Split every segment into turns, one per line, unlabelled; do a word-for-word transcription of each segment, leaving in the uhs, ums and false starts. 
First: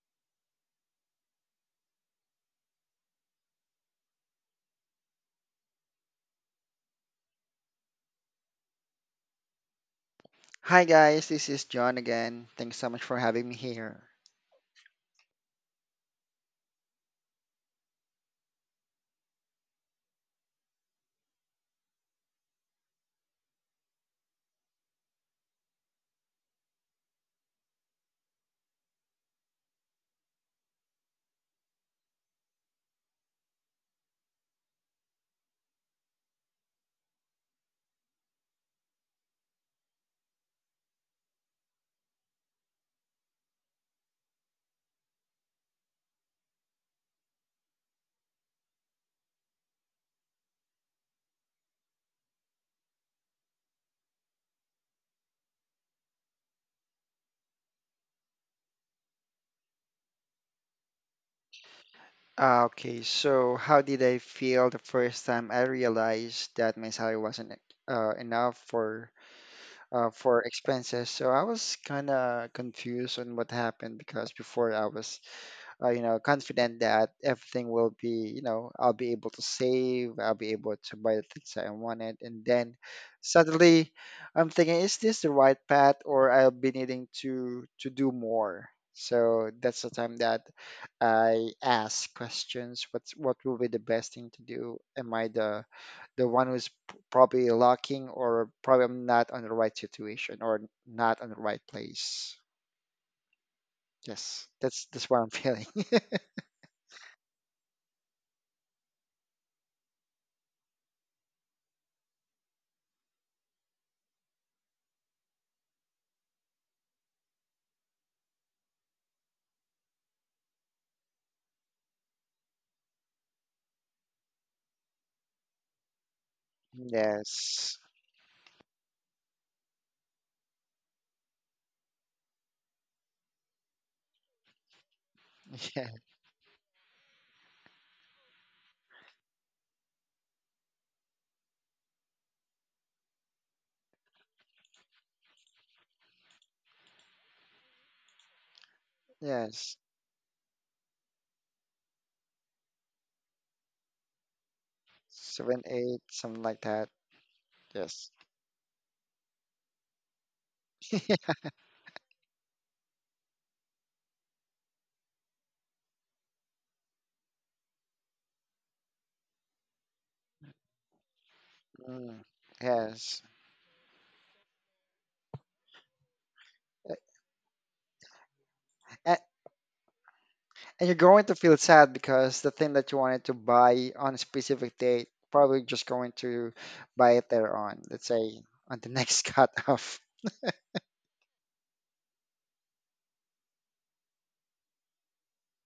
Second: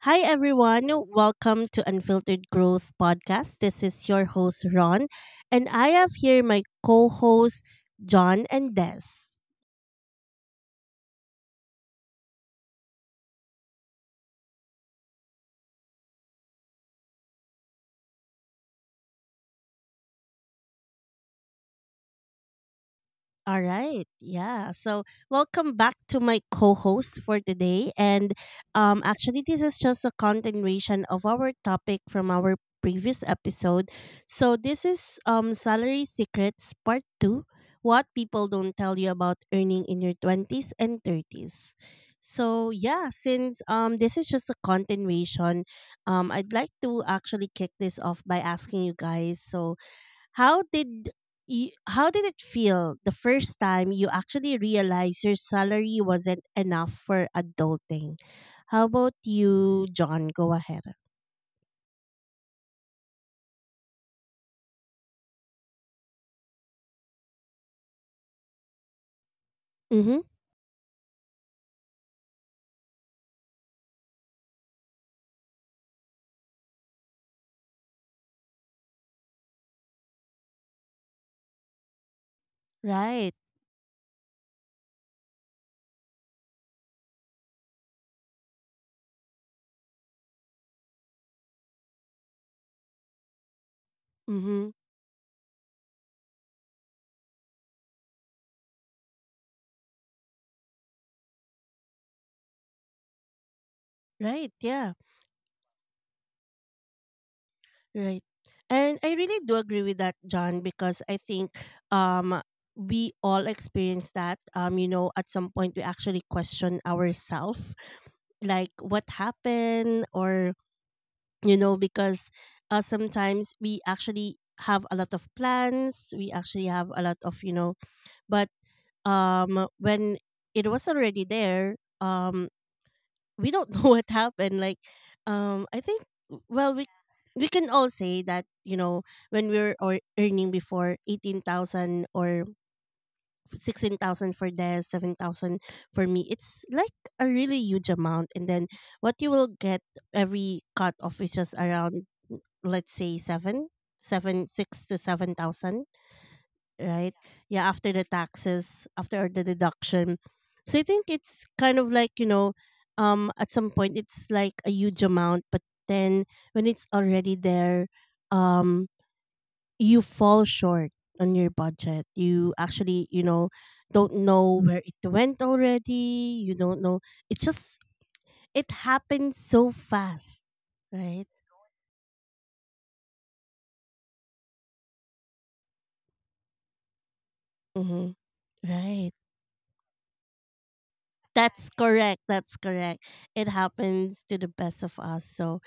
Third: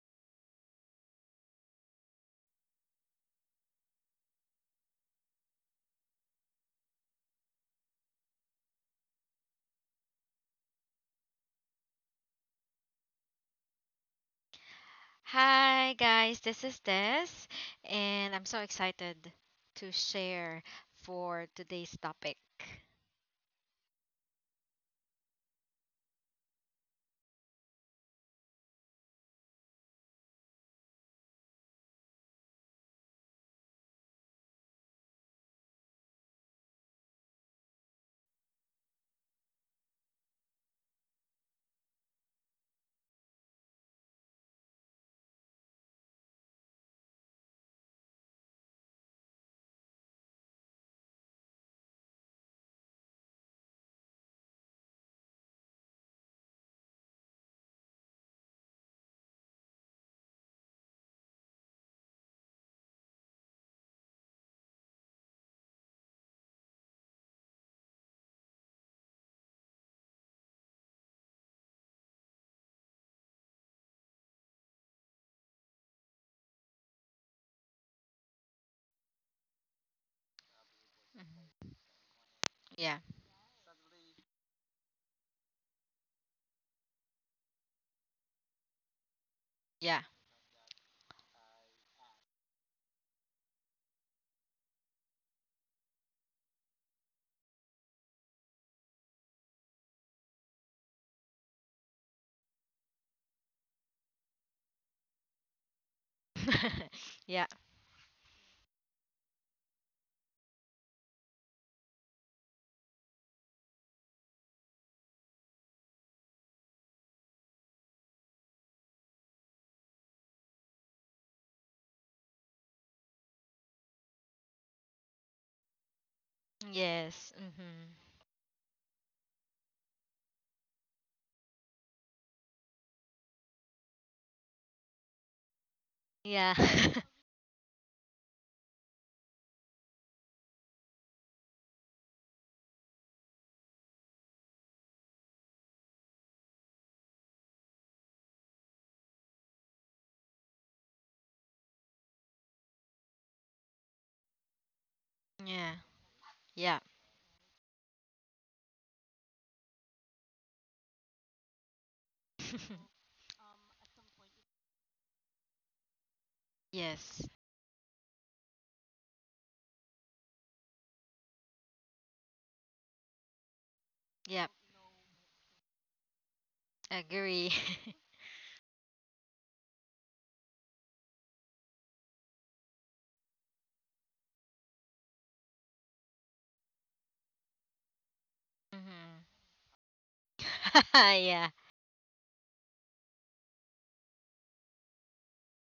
Hi, everyone. Welcome to Unfiltered Growth Podcast. This is your host, Ron, and I have here my co hosts, John and Des.
Hi guys, this is John again. Thanks so much for having me here.
Hi guys, this is Des, and I'm so excited to share for today's topic.
All right. Yeah. So, welcome back to my co-host for today, and um actually this is just a continuation of our topic from our previous episode. So, this is um salary secrets part two, what people don't tell you about earning in your twenties and thirties. So, yeah, since um this is just a continuation, um I'd like to actually kick this off by asking you guys. So, how did you, how did it feel the first time you actually realized your salary wasn't enough for adulting? How about you, John? Go ahead.
Uh, Okay, so how did I feel the first time I realized that my salary wasn't uh, enough for uh,
Mm-hmm.
for expenses? So I was kind of confused on what happened because before I was uh, you know, confident that everything will be, you know, I'll be able to save, I'll be able to buy the things that
Mhm.
I wanted. And then
Yeah,
Right.
suddenly I'm thinking, is this the right path or I'll be needing to to do more? So that's the
yeah.
time that I ask questions. What's what will be the best thing to
Mm-hmm.
do? Am I the the one who's p- probably lacking, or probably I'm not on the right situation or not on the right place? Yes,
Right.
that's
Yeah.
that's what I'm feeling.
Yeah,
Right. And I really do agree with that, John, because I think um we all experience that. Um, you know, at some point we actually question ourselves like what happened, or you know because uh, sometimes we actually have a lot of plans, we actually have a lot
yes,
of you know
Yes.
hmm,
but um when it was already there, um we don't know what happened, like um i
Yeah,
think
yeah,
well we we can all say that, you know, when we were or earning before eighteen thousand or sixteen thousand for this, seven thousand for me. It's like a really huge amount, and then what you will
yes.
get every cut off is just around, let's say, seven, seven, six to seven
Seven,
yeah,
thousand,
eight, something like
yeah,
that.
right? Yeah, after the
Yes.
taxes, after the deduction. So I think it's kind of like, you know, um, at some point it's like a huge amount, but then when it's
yes,
already there, um, you fall short on your budget.
Mm,
You actually, you
yes.
know, don't
yep,
know where it went already. You don't know. It's
agree.
just it
And,
happened so fast,
and you're
right?
going to feel sad because the thing that you wanted to buy on a specific date, probably just going to buy it there on, let's
Mm-hmm.
say, on the
Right.
next
Mhm.
cutoff.
Yeah.
That's correct. That's correct. It happens to the best of us. So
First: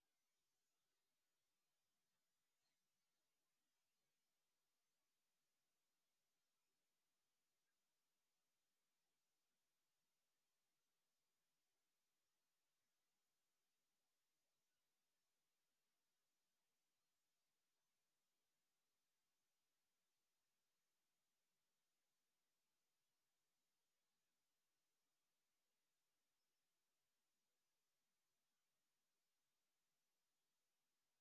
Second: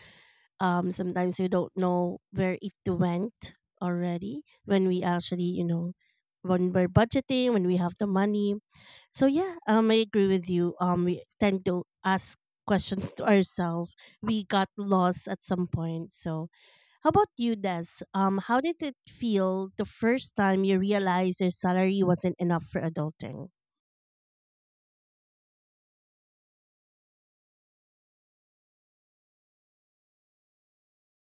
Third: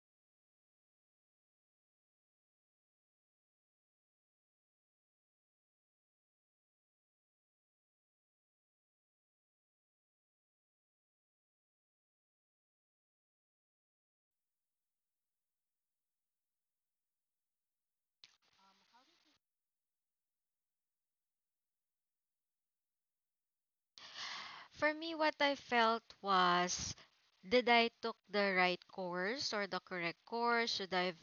um sometimes we don't know where it went already, when we actually, you know, when we're budgeting, when we have the money. So yeah, um I agree with you. um we tend to ask questions to ourselves. We got lost at some point. So how about you, Des? um how did it feel the first time you realized your salary wasn't enough for adulting?
For me, what I felt was, did I took the right course or the correct course? Should I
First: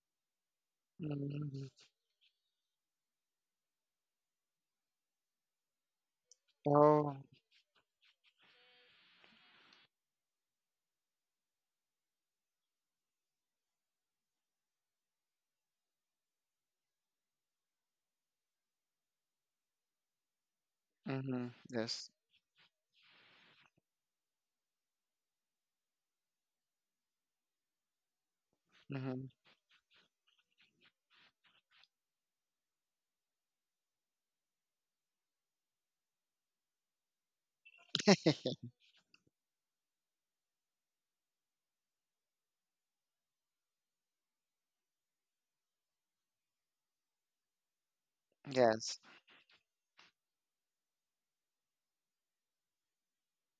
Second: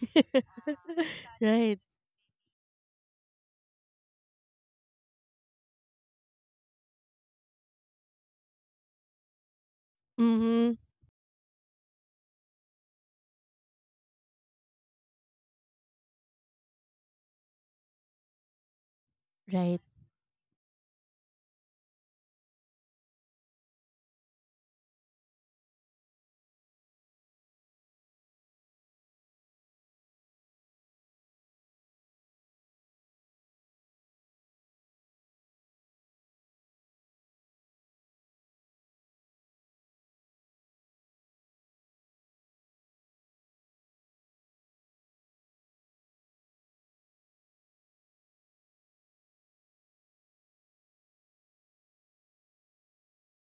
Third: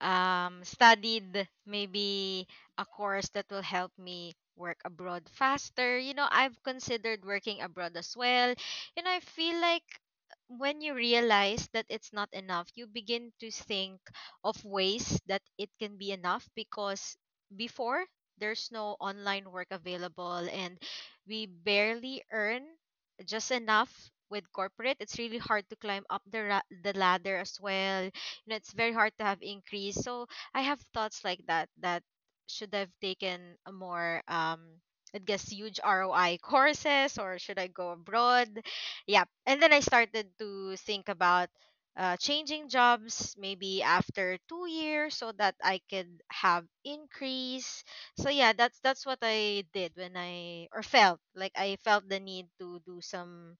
um,
Mm.
studied
Right.
maybe a course that will help me work abroad faster. You know, I've
Oh,
considered working abroad as well. You know, I feel like
Mm-hmm.
when you realize that it's not enough, you begin to think of ways that it can be enough, because before there's no online work
Right.
available, and
mm-hmm.
we
Yes.
barely earn just enough. With corporate, it's really hard to climb up the ra- the ladder as well, and it's very hard to
Mm-hmm.
have increase. So I have thoughts like that that should have taken a more um I guess huge R O I courses, or should I go abroad? Yeah. And then I started to think about uh, changing jobs maybe after two years so that I could have increase. So yeah, that's
Yes.
that's what I did when I or felt like I felt the need to do some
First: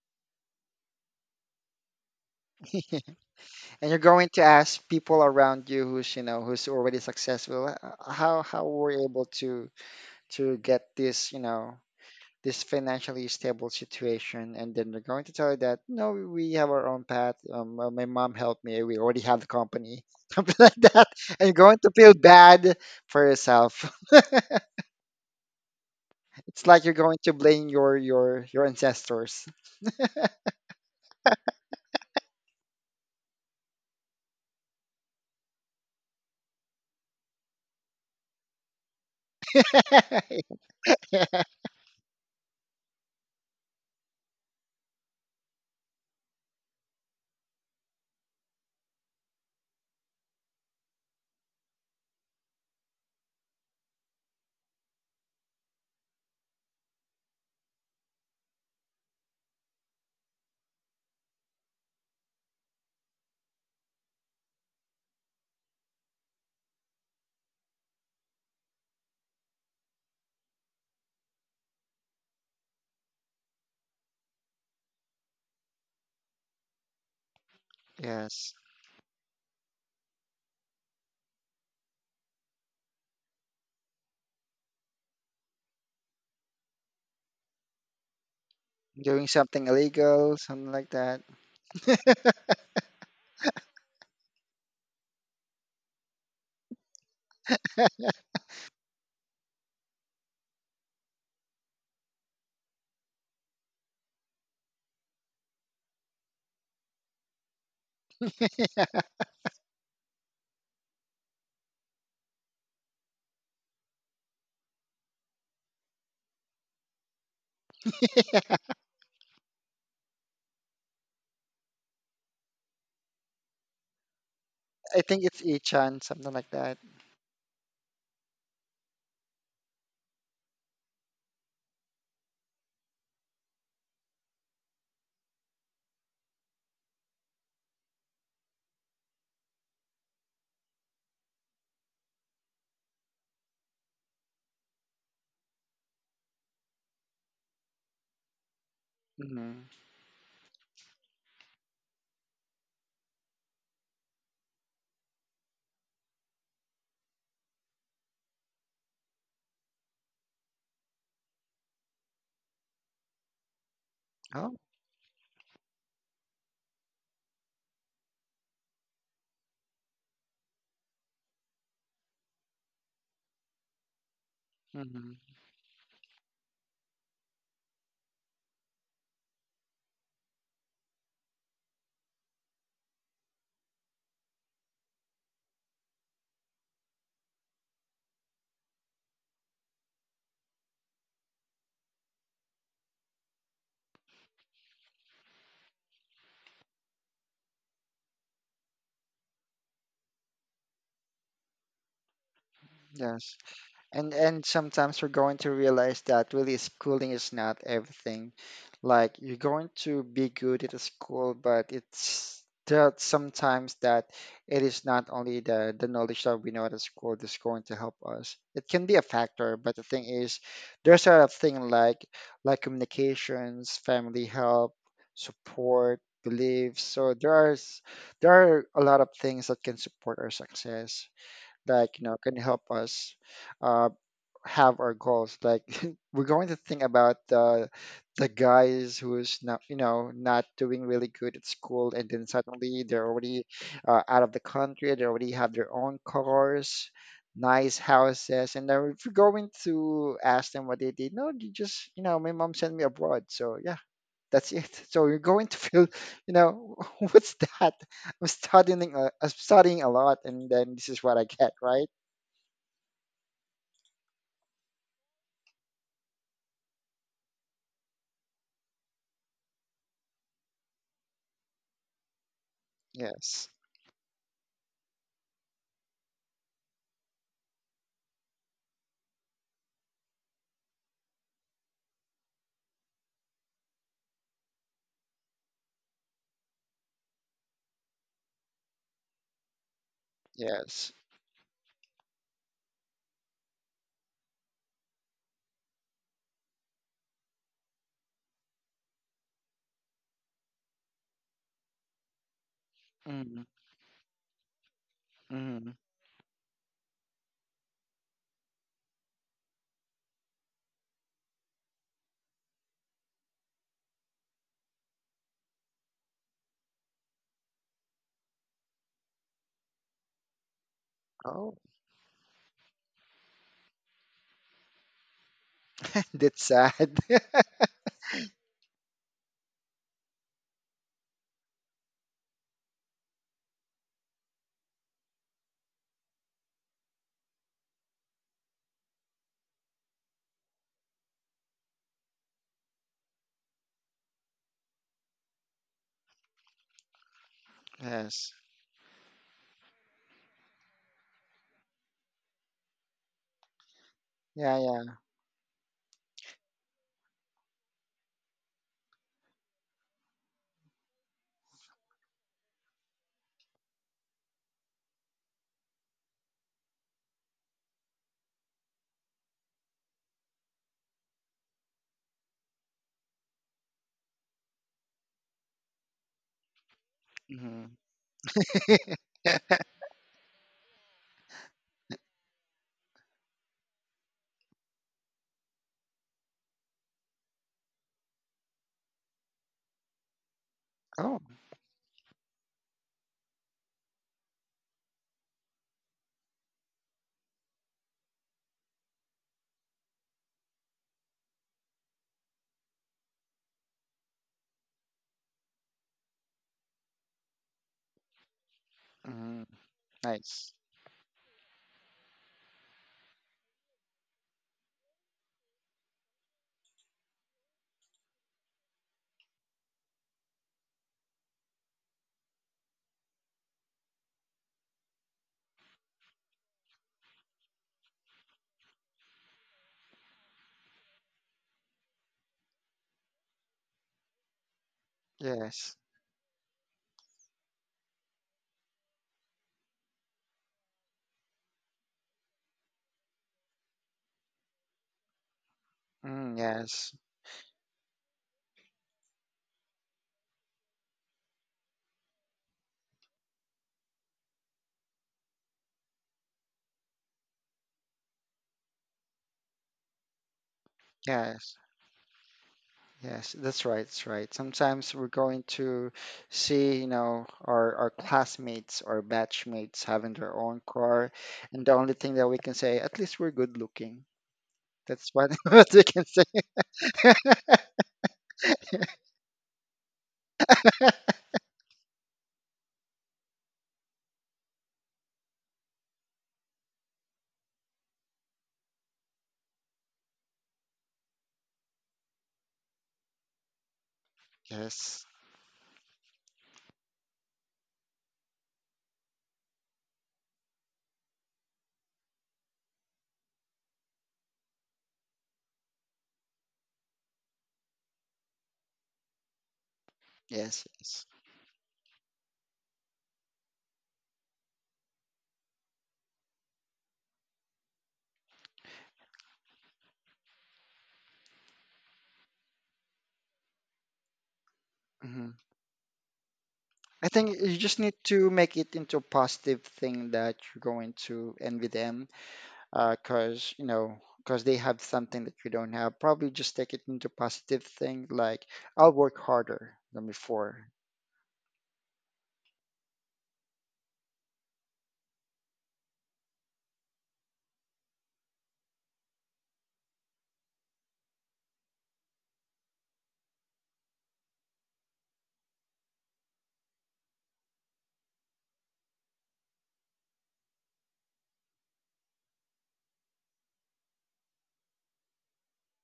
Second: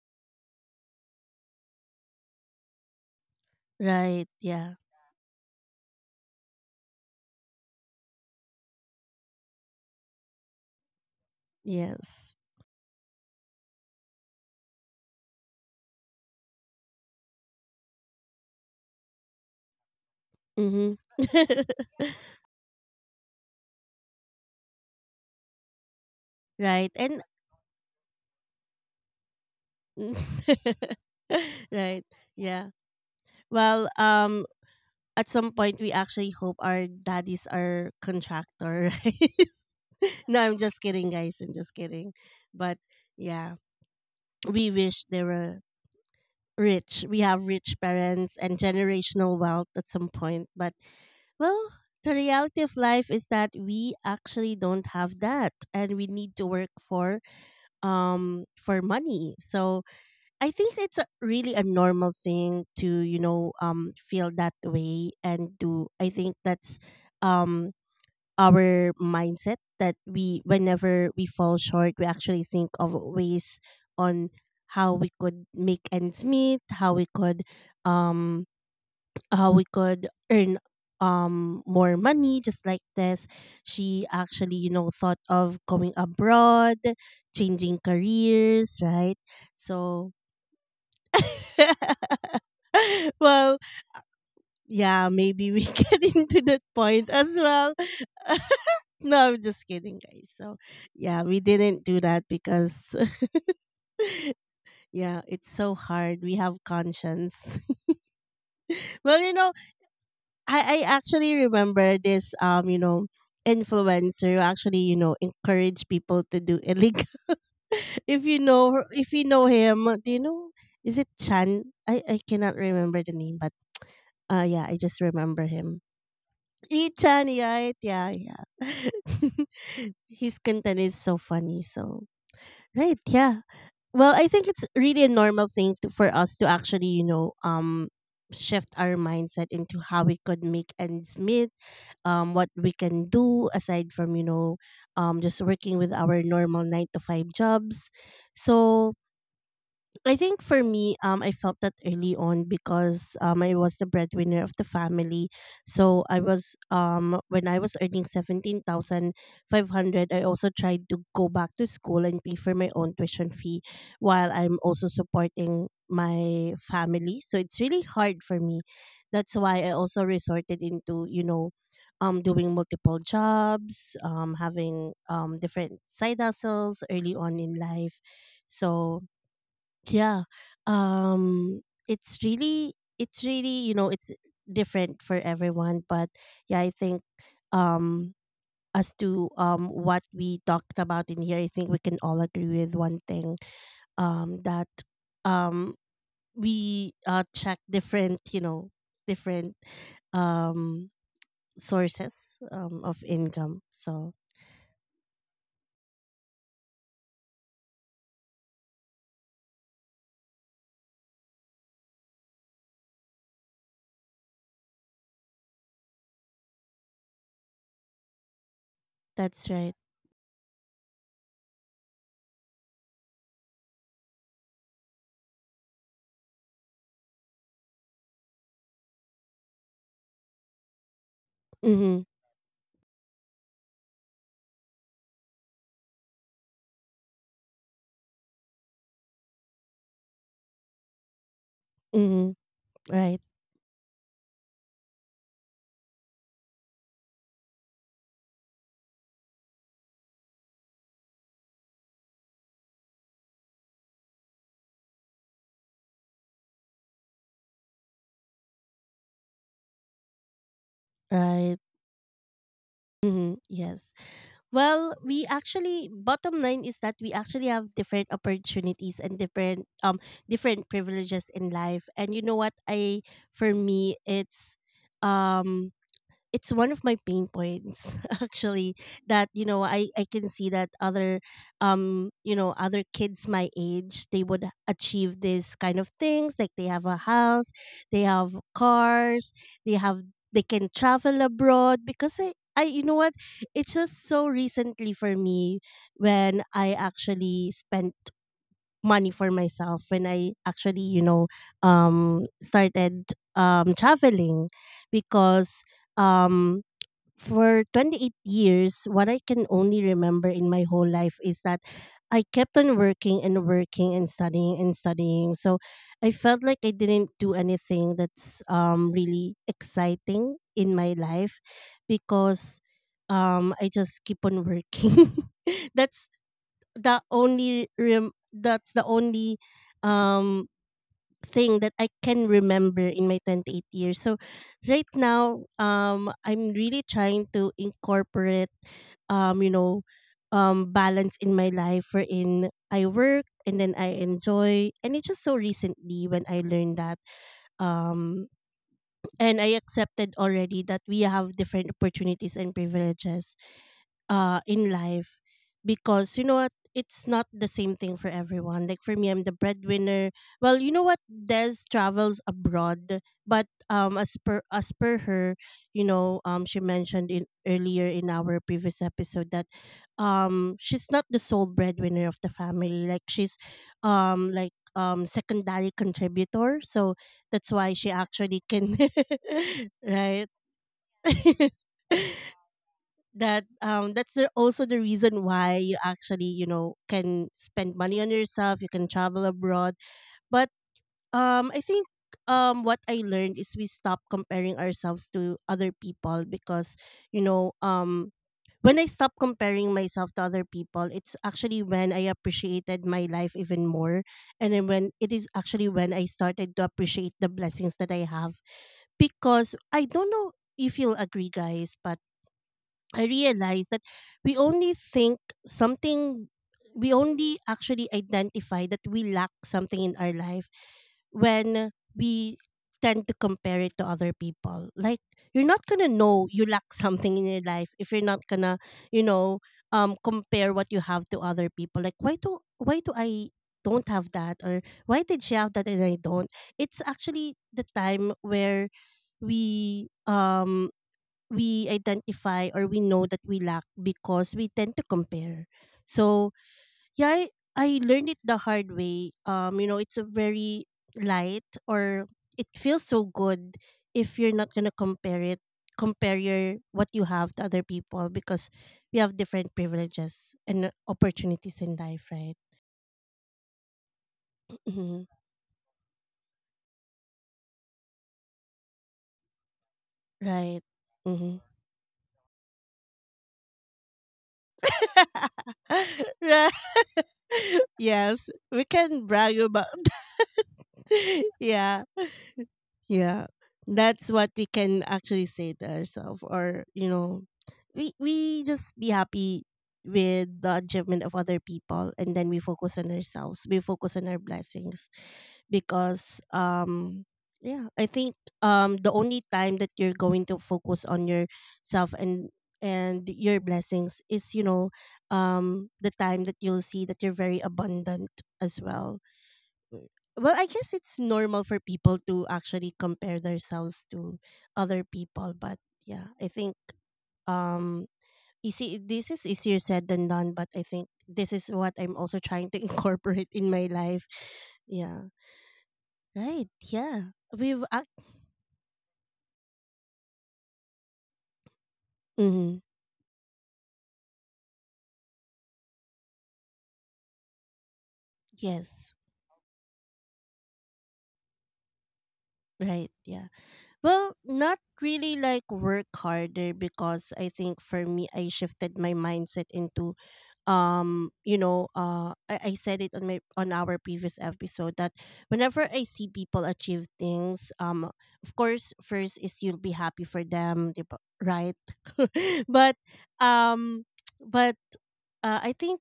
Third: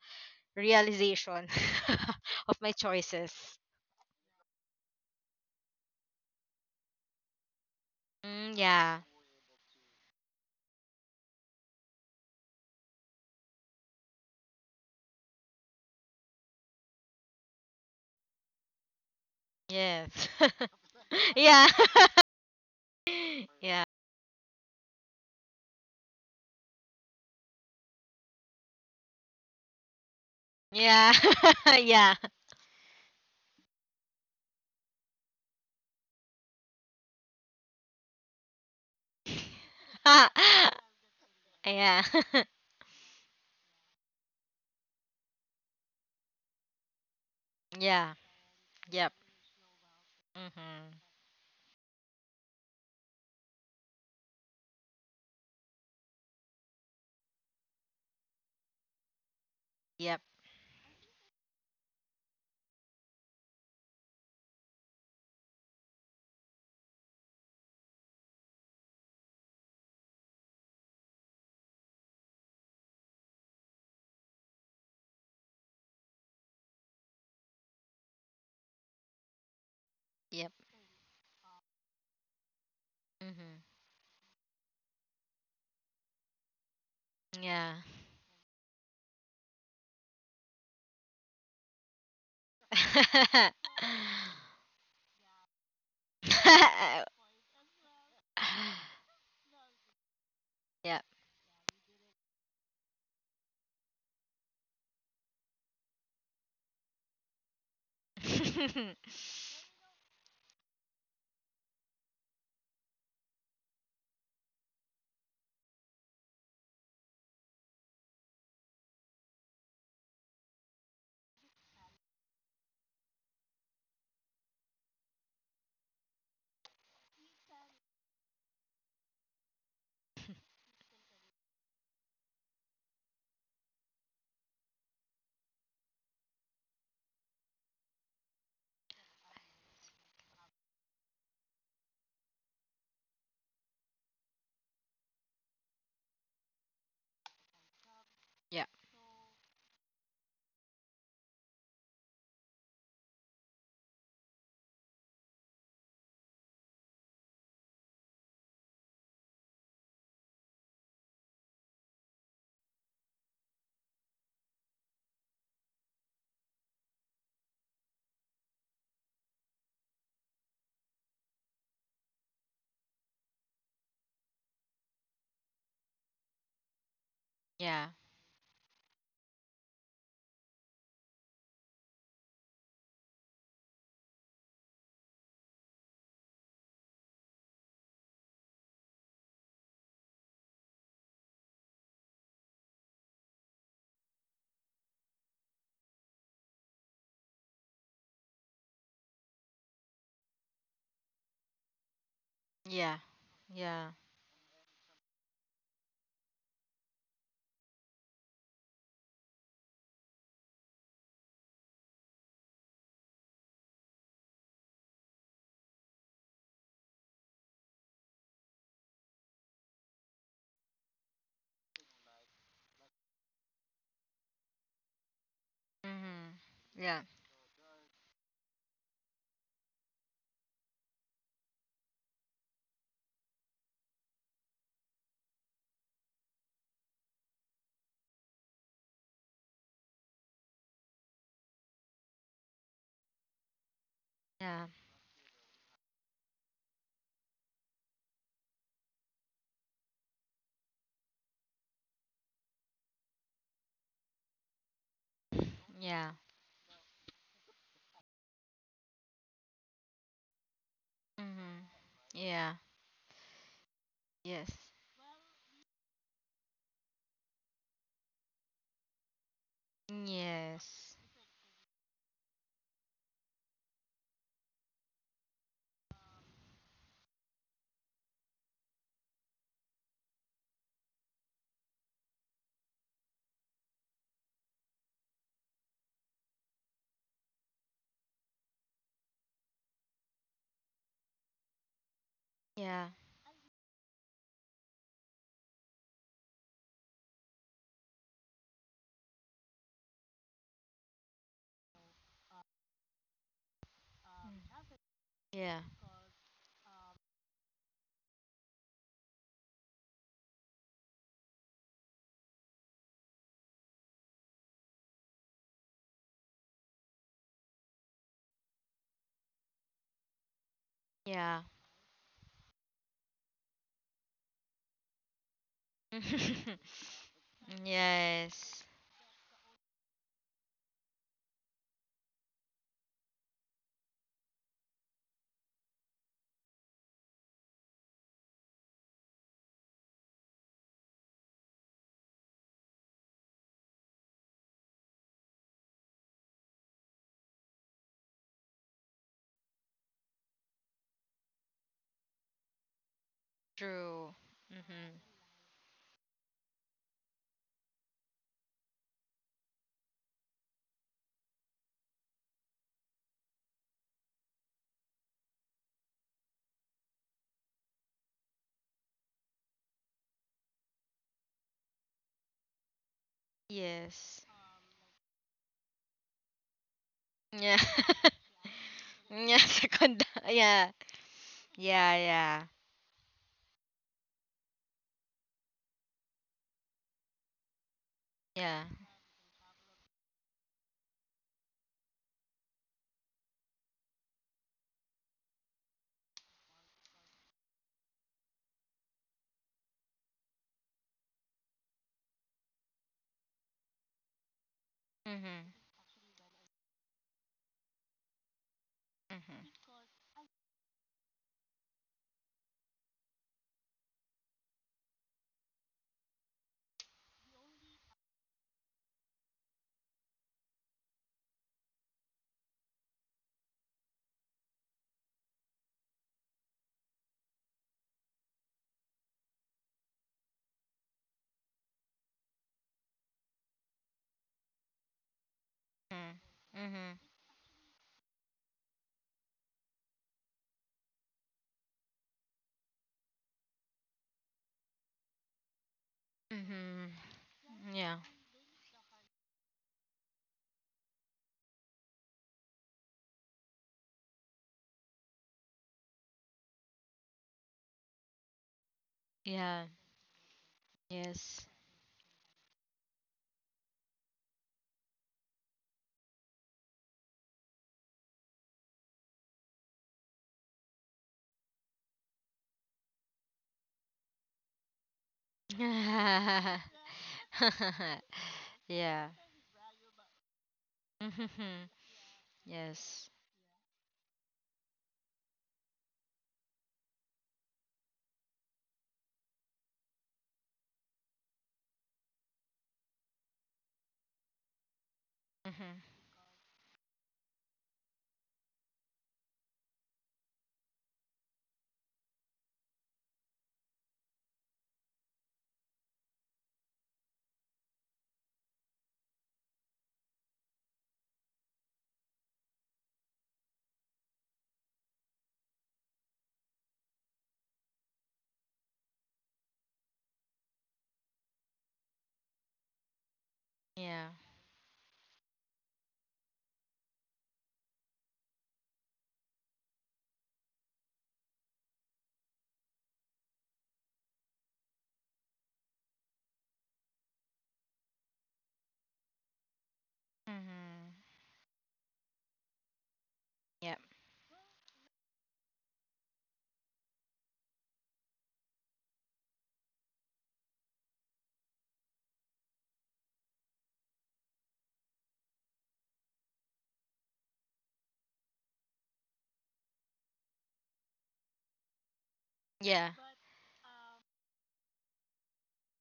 realization of my choices.
And you're
Right.
going to
Yeah.
ask people around you who's, you know, who's already successful, "Uh, how
Mm,
how were
yeah.
you able to to get this, you know,
Yes.
this financially stable situation?" And then they're going to tell you that, "No, we have our own path, um, uh, my mom helped me, we already have the company,"
Yes.
something like
Mm-hmm.
that, and you're
Yeah.
going to feel bad for yourself.
Yeah.
It's like
Right.
you're going
And
to blame your your your ancestors.
Yeah.
right.
Yeah.
Yeah. Well, um at some point we actually hope our daddies are contractor, right? No, I'm just kidding, guys. I'm just
Yeah.
kidding. But yeah, we wish they were rich. We have rich
Yeah.
parents and
Yep.
generational wealth at some point. But
Mhm.
well, the reality of life is that we actually don't have that, and we need to work for um for money. So
Yep.
I think it's a, really a normal thing to, you know, um feel that way and do. I think that's um our mindset, that we whenever we fall short, we actually think of ways on how we could make ends meet, how we could um
Yes,
how we could
Yep.
earn um more money. Just like this,
Mhm.
she actually, you know, thought of going abroad,
Yeah.
changing careers, right?
doing something
So
illegal, something like that.
well, yeah, maybe we get into that point as well. No, I'm just kidding, guys. So,
Yep.
yeah, we didn't do that because, yeah, it's so hard. We have conscience. Well, you know, I, I actually remember this, um, you know, influencer who actually, you know, encourage people to do illegal. If you know, her- if you know him, uh, do you know? Is it Chan? I, I cannot remember the name, but uh, yeah, I
I
just
think it's
remember him.
ichan, something like that.
Lee-chan, right? Yeah, yeah. His content is so funny. So, right, yeah. Well, I think it's really a normal thing to, for us to actually, you know, um, shift our mindset into how we could make ends meet, um, what we can do aside from, you know, um, just working with our normal nine to five jobs.
Yep.
So,
Hmm.
I think for me, um, I felt that early on because um, I was the breadwinner of the family. So I was um, when I was earning seventeen thousand five hundred, I also tried to go back to school and pay for my own tuition fee, while
Oh.
I'm also supporting my family. So it's really hard for me. That's why I also resorted into, you know, um, doing multiple jobs, um, having
Hmm.
um different side hustles early on in
Yeah.
life. So yeah, um it's really, it's really, you know, it's different for everyone. But yeah, I think um as to um what we talked about in here, I think we can all agree with one thing, um that um we uh check different, you know, different um sources um
Yeah.
of
Yes.
income.
Yeah.
and
So
and sometimes you're going to realize that really, schooling is not everything. Like, you're going to be good at the school, but it's that sometimes that it is not only the the knowledge that we know at the school that's going to help us. It can be a
that's
factor, but
right.
the thing is, there's a thing like like communications, family help, support,
Mhm.
beliefs.
Yeah.
So there are s- there are a lot of things that can support our success. Like you
Mhm.
know, can help us uh, have our goals, like we're going to think about the the guys who's not you know not doing really good at school, and then
Mhm.
suddenly they're
Right.
already uh, out of the
Yeah.
country, they already have their own cars, nice houses, and then if you're going to ask them what they did, no, you just you know my mom sent me abroad, so yeah, that's it. So you're going to feel
Yeah.
you know what's that, i'm studying uh, i'm studying a lot, and then this is what I get,
Right.
Mhm.
right?
Yeah.
Mhm. Yes.
Yes.
Well, we actually bottom line is that we actually have different opportunities and different um different
Yes.
privileges in life. And you know what, I
Yes.
for me it's um it's one of my pain points actually, that you know, I I can see that other um you know, other kids my age, they would achieve these kind of things, like they have a house, they have cars, they have, they
Yes.
can travel abroad, because I
Yeah.
I you know what, it's just so recently for me when I actually spent money for myself, when I actually, you know, um started
Mm.
um
Mm.
traveling.
Yeah.
Mm-hmm.
Because um for twenty-eight years, what I can only remember in my whole life is that I kept on working and working and studying and studying. So I felt like I didn't do anything that's um, really exciting in my
Yeah.
life,
Oh.
because um, I just keep on working. That's
That's sad.
the only rem-
Yes.
that's the only um thing that I can remember in my twenty-eight years. So right now, um, I'm really trying to incorporate, um, you know, um, balance in my life, wherein I work and then I enjoy. And it's just so recently when I learned that,
Yes.
um, and I accepted already that we have different opportunities and privileges
True.
uh
Yeah,
in
yeah.
Mm-hmm.
life. Because you know what, it's not the same thing for everyone. Like for me, I'm the breadwinner. Well, you know what, Des travels abroad, but um as per, as per her, you know, um she mentioned in earlier in our previous episode that um she's not the sole breadwinner of the family. Like, she's
Yes.
um like um secondary contributor. So that's
Yeah.
Mm-hmm.
why she actually can
Yeah. Second.
right
Yeah. Yeah. Yeah.
that, um that's the- also the reason why you actually, you know, can spend money on yourself,
Yeah.
you can travel abroad. But
Oh.
um I think um what I learned is we stop comparing ourselves to other people, because you know, um when I stop comparing myself to other people, it's actually when I appreciated my life even more. And then when, it is
Mhm.
actually when I started to appreciate the blessings that I have.
Mm-hmm.
Because
Mhm.
I don't know
Nice.
if you'll agree, guys, but I realized that we only think something, we only actually identify that we lack something in our life when we tend to compare it to other people. Like, you're not gonna know you lack something in your life if you're not gonna, you know, um, compare what you have to other people. Like, why do why do I don't have that, or why did she have that
Yes.
and I
Mhm.
don't? It's actually the time where we um we identify or we know that we lack, because we tend to compare. So
Mm,
Mhm.
yes.
yeah, I,
Mhm.
I
Yeah.
learned it the hard way. Um, you know, it's a very light or it feels so good if you're not gonna compare it, compare your what you have to other people, because we have different
Yeah.
privileges and
Yes.
Yes.
opportunities in life, right?
Yes, that's right. That's right. Sometimes
Hmm.
we're going to see, you know, our, our classmates or batchmates having their own
Right.
car,
Hmm.
and the only thing that we can say, at least we're good looking. That's what, what we can say.
Right.
Yeah.
Yes, we can
Yeah.
brag about that.
Mhm.
Yeah.
Yes.
Yeah, that's what we can actually say to ourselves, or you know, we we just be happy with the achievement of other people, and then we focus on ourselves. We focus on our blessings,
Yes.
Mhm.
because um yeah, I think um the only time that you're going to focus on yourself and and your blessings is, you know, um the time that you'll see that you're very abundant as well. Well, I
Yes,
guess it's
yes.
normal for people to actually compare themselves to other people. But yeah, I think um easy this is easier said than done, but I think this is what I'm also trying to incorporate in my
Yeah.
life. Yeah.
Mm-hmm.
Right.
I
Yeah
think you
we've
just
ac-
need to make it into a positive thing that you're going to envy them,
mhm,
because you know, because they have something that you don't have. Probably just take it into positive thing, like, I'll
yes.
work harder than before.
Mhm.
Right. Yeah.
Yeah.
Well, not really like work harder, because I think for me, I shifted my mindset into um you know uh I, I said it on my on our previous episode that whenever I see people achieve things, um of course first is you'll be happy for them, 'di ba? Right but
Yeah.
um but uh, I think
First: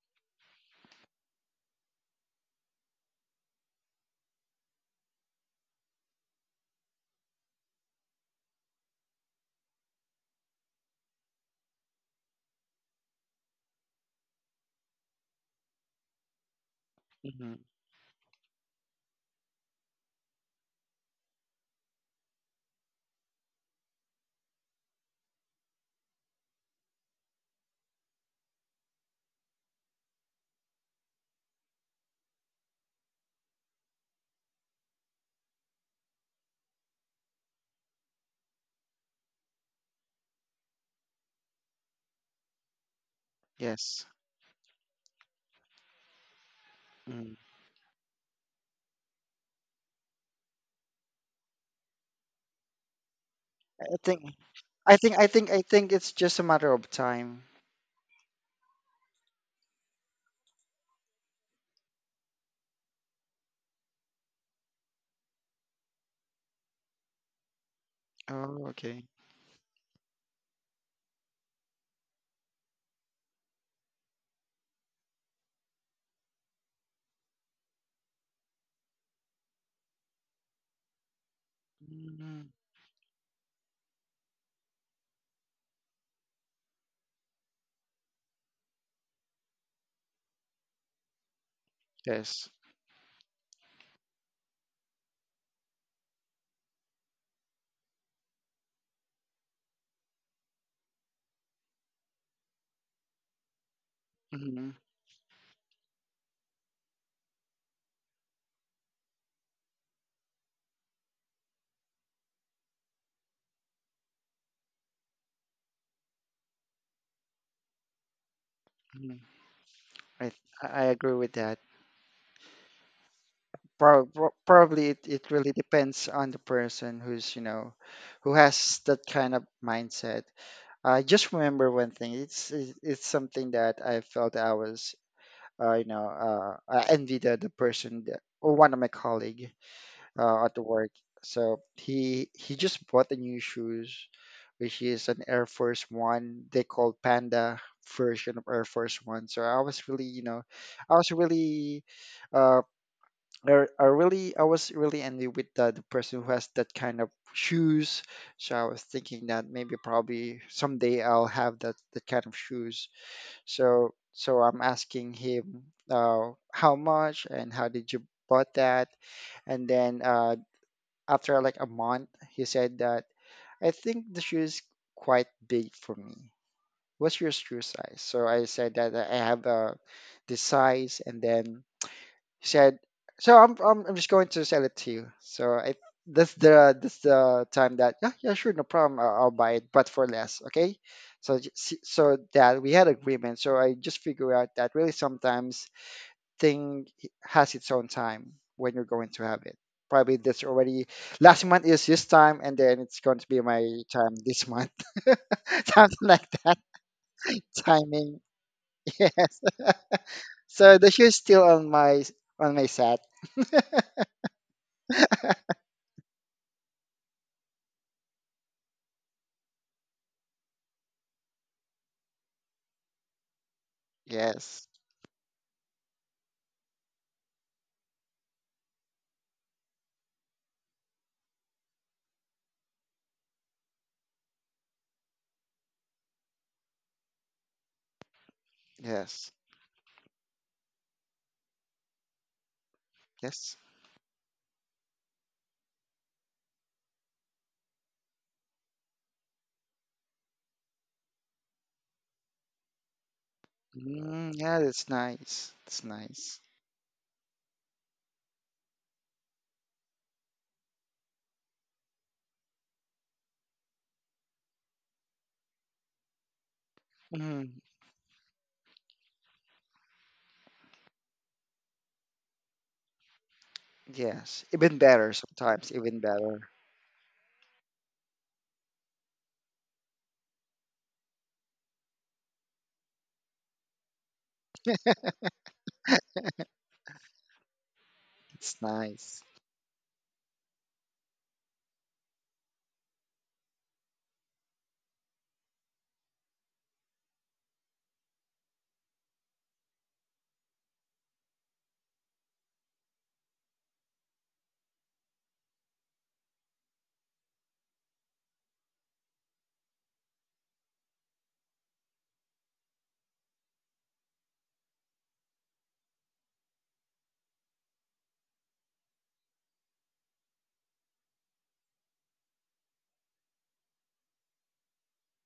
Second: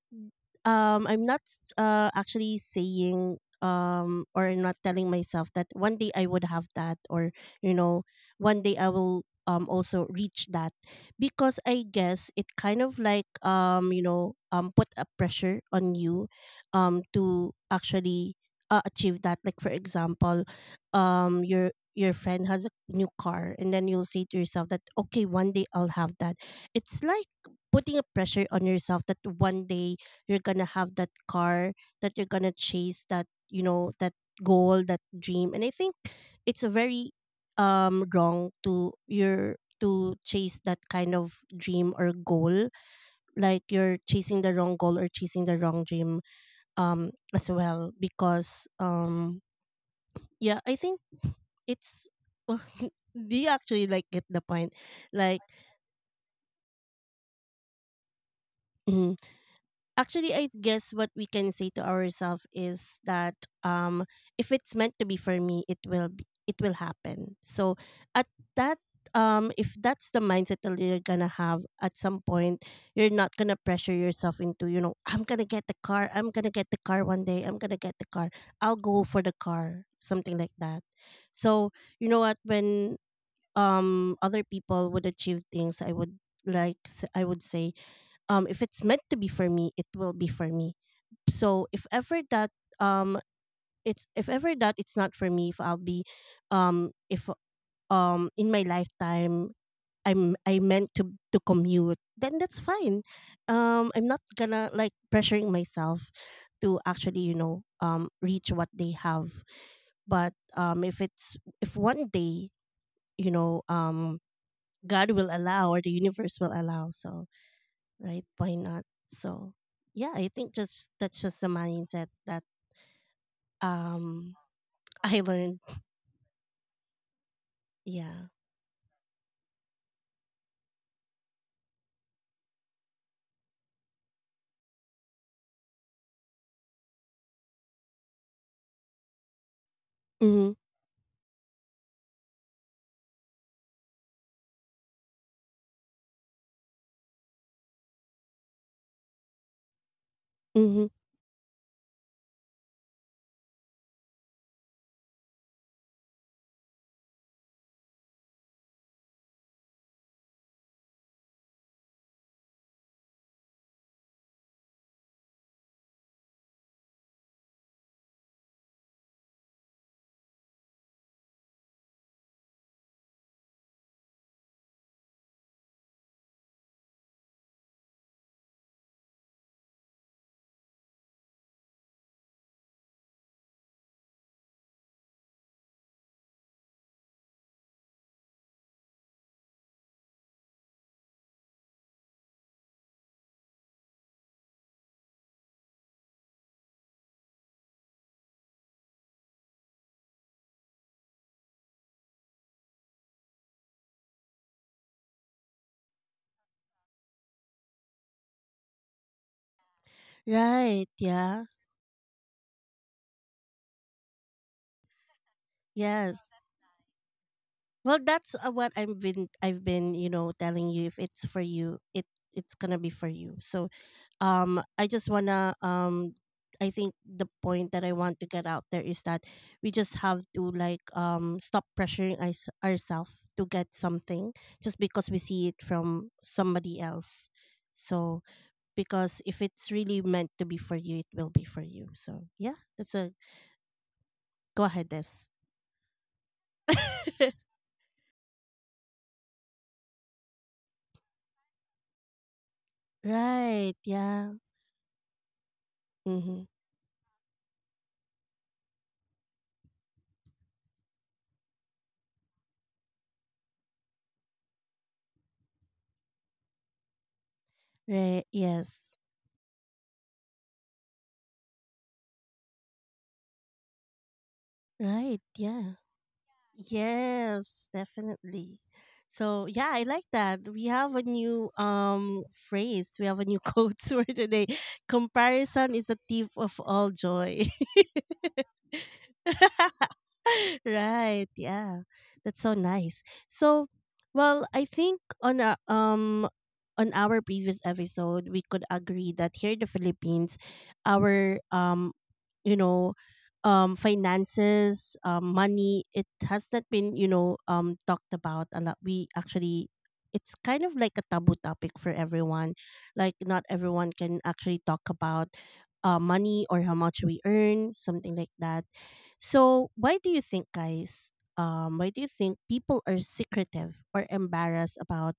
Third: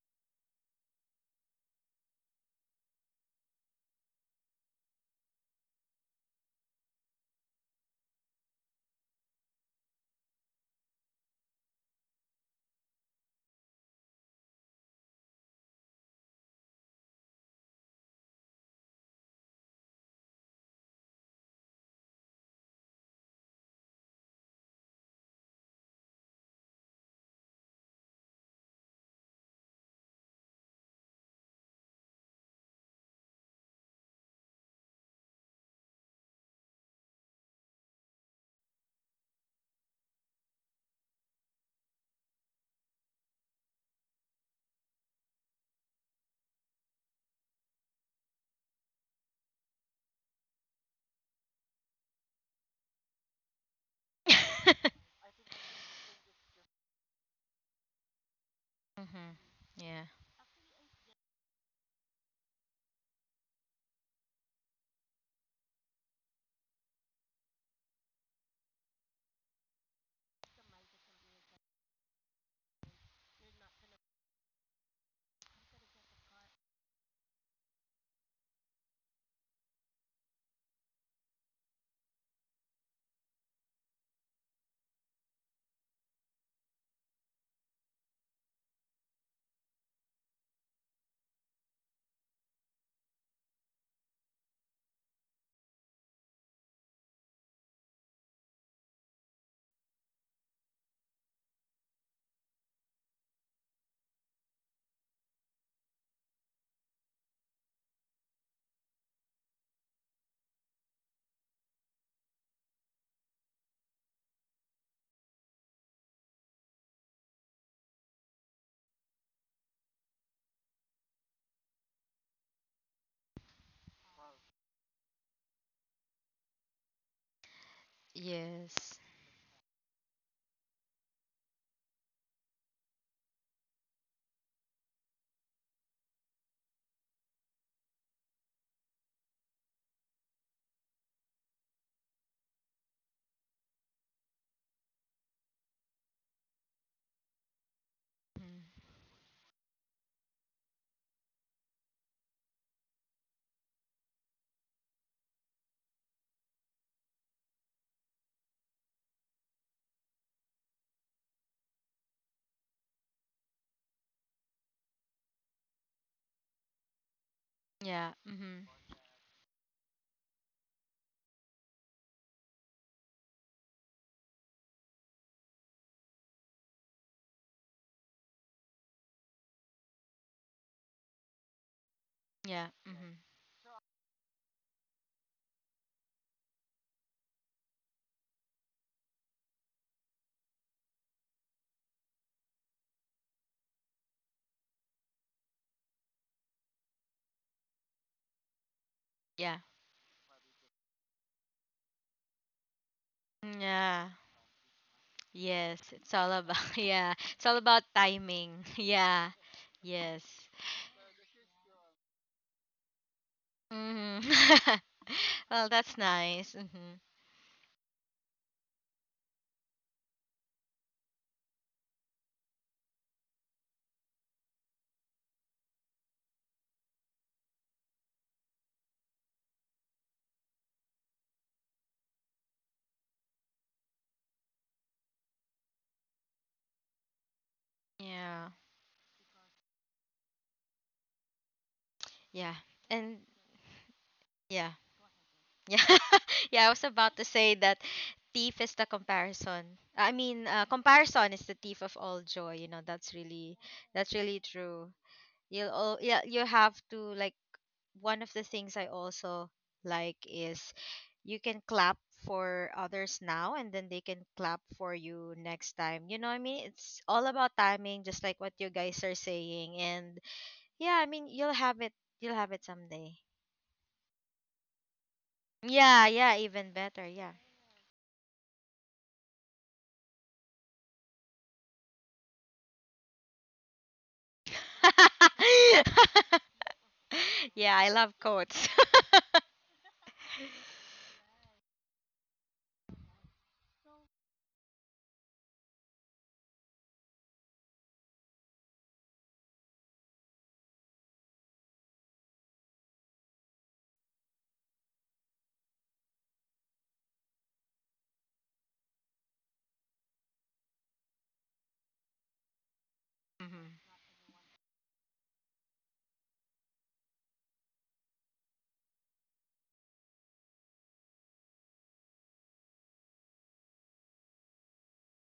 um I'm not uh actually saying um or not telling myself that one day I would have that or you know one day I will um also reach that because I guess it kind of like um you know um put a pressure on you um to
Hmm.
actually uh, achieve that. Like for example, um you're your friend has a new car and then you'll say to yourself that okay, one day I'll have that. It's like putting a pressure on yourself that one day you're gonna have that car, that you're gonna chase, that you know, that goal, that dream. And I think it's a very um wrong to your to chase that kind of dream or goal. Like you're
Yes.
chasing the wrong goal or chasing the wrong dream um as
Hmm.
well, because um yeah, I think it's well, do you actually
I
like get
think,
Mhm.
the point?
I think, I
Like
think, I think it's just a matter of time.
mhm.
Yeah.
Actually I guess what we can say to ourselves is that um if it's meant to be for me, it will be, it will happen. So at
Oh,
that
okay.
um if that's the mindset that you're gonna have at some point, you're not gonna pressure yourself into, you know, I'm gonna get the car, I'm gonna get the car one day, I'm gonna get the car, I'll go for the car, something like that. So you know what,
Mm.
when um other people would achieve things, I would like s- I would say, um if it's meant to be for me, it will be for me. So if ever that
Yes.
um it's if ever that it's not for me, if I'll be, um if um in my lifetime i'm i meant to to commute, then that's fine. um I'm not gonna
Yes,
like pressuring myself to actually you know um reach what they have. But um if it's, if one day, you know um God will allow or the universe will allow. So, right? Why not?
hmm.
So, yeah, I
I
think
I
just
agree
that's
with
just the
that.
mindset that
Prob
um
prob- probably it,
I
it really
learned.
depends on the person who's, you know,
Yeah.
who has
Yes.
that kind of mindset. I just remember one thing. It's it's it's something that I felt I was, uh, you know, uh, I envied the, the person that, or one of my colleague uh,
Mhm.
at the work. So he he just bought the new shoes, which is an Air Force One. They call Panda version of
Mhm.
Air Force One. So I was really, you know,
Mhm.
I was really uh, I, I really I was really envy with the, the person who has that kind of shoes. So I was thinking that maybe probably someday I'll have that that kind of shoes. So so I'm asking him, uh, how much and how did you
Yeah.
bought
Mhm.
that? And then uh, after like a month, he said that, I think the shoe is quite big for me. What's your shoe size? So I said that I have uh, this size, and then
Yeah.
said,
Hmm.
"So I'm I'm, I'm just going to sell it to you." So I that's the that's the time that, yeah, yeah, sure, no problem, I'll, I'll buy it but for less, okay. So j- s- so that we had agreement. So I just figure out that really sometimes thing has its own time when you're going to have
Yeah.
it. Probably that's already last month, is this time, and then it's going to be my
Yeah.
time this month.
Yes.
Something
It's
like
all about
that.
yeah, it's all about
Timing,
timing. Yeah.
yes.
Yes.
So
Right.
the shoe's
Yeah.
still on my on my set.
Hmm. Well, that's
Yes.
nice. Hmm.
Well, that's uh, what I've been, I've been, you know, telling you, if it's for you, it it's going to be for you. So, um
Yes,
I just wanna um I think the point that I want to get out there is that we just have to like um stop pressuring us- ourselves to get something just because we see it from somebody else. So
Yeah.
because
yes.
if it's really meant to be for you, it will be for you. So
Yeah.
yeah, that's a
And
Yes.
go
yeah.
ahead this
Yeah. Yeah. I was about to say that thief is the comparison. I mean, uh, comparison is the thief of all joy. You know, that's really
right,
that's
yeah.
Mm,
really
yeah,
true.
that's nice.
You'll
That's
all Yeah.
Mm-hmm.
nice.
You have to like, one of the things I also like is you can clap for others now, and then they can clap for you next time. You know what I mean, it's all about
Mm,
timing, just
Right.
like what you
Yes.
guys are saying. And yeah, I mean, you'll have it, you'll have it someday.
yes. Even better
Right. Yeah.
sometimes, even
Yeah, yeah,
better.
even better. Yeah.
Yes, definitely. So yeah, I like that. We have a new um phrase. We have a new quote for today. Comparison is the thief of all joy.
Yeah, I love
It's
quotes.
nice.
Right, yeah, that's so nice. So well, I think on our um on our previous episode, we could agree that here in the Philippines, our um you know um finances, um money, it has not been, you know, um talked about a lot. We actually, it's kind of like a taboo topic for everyone. Like not
Mhm.
everyone can actually talk about uh, money or how much we earn, something like that. So, why do you think, guys? Um, why do you think people are secretive or embarrassed about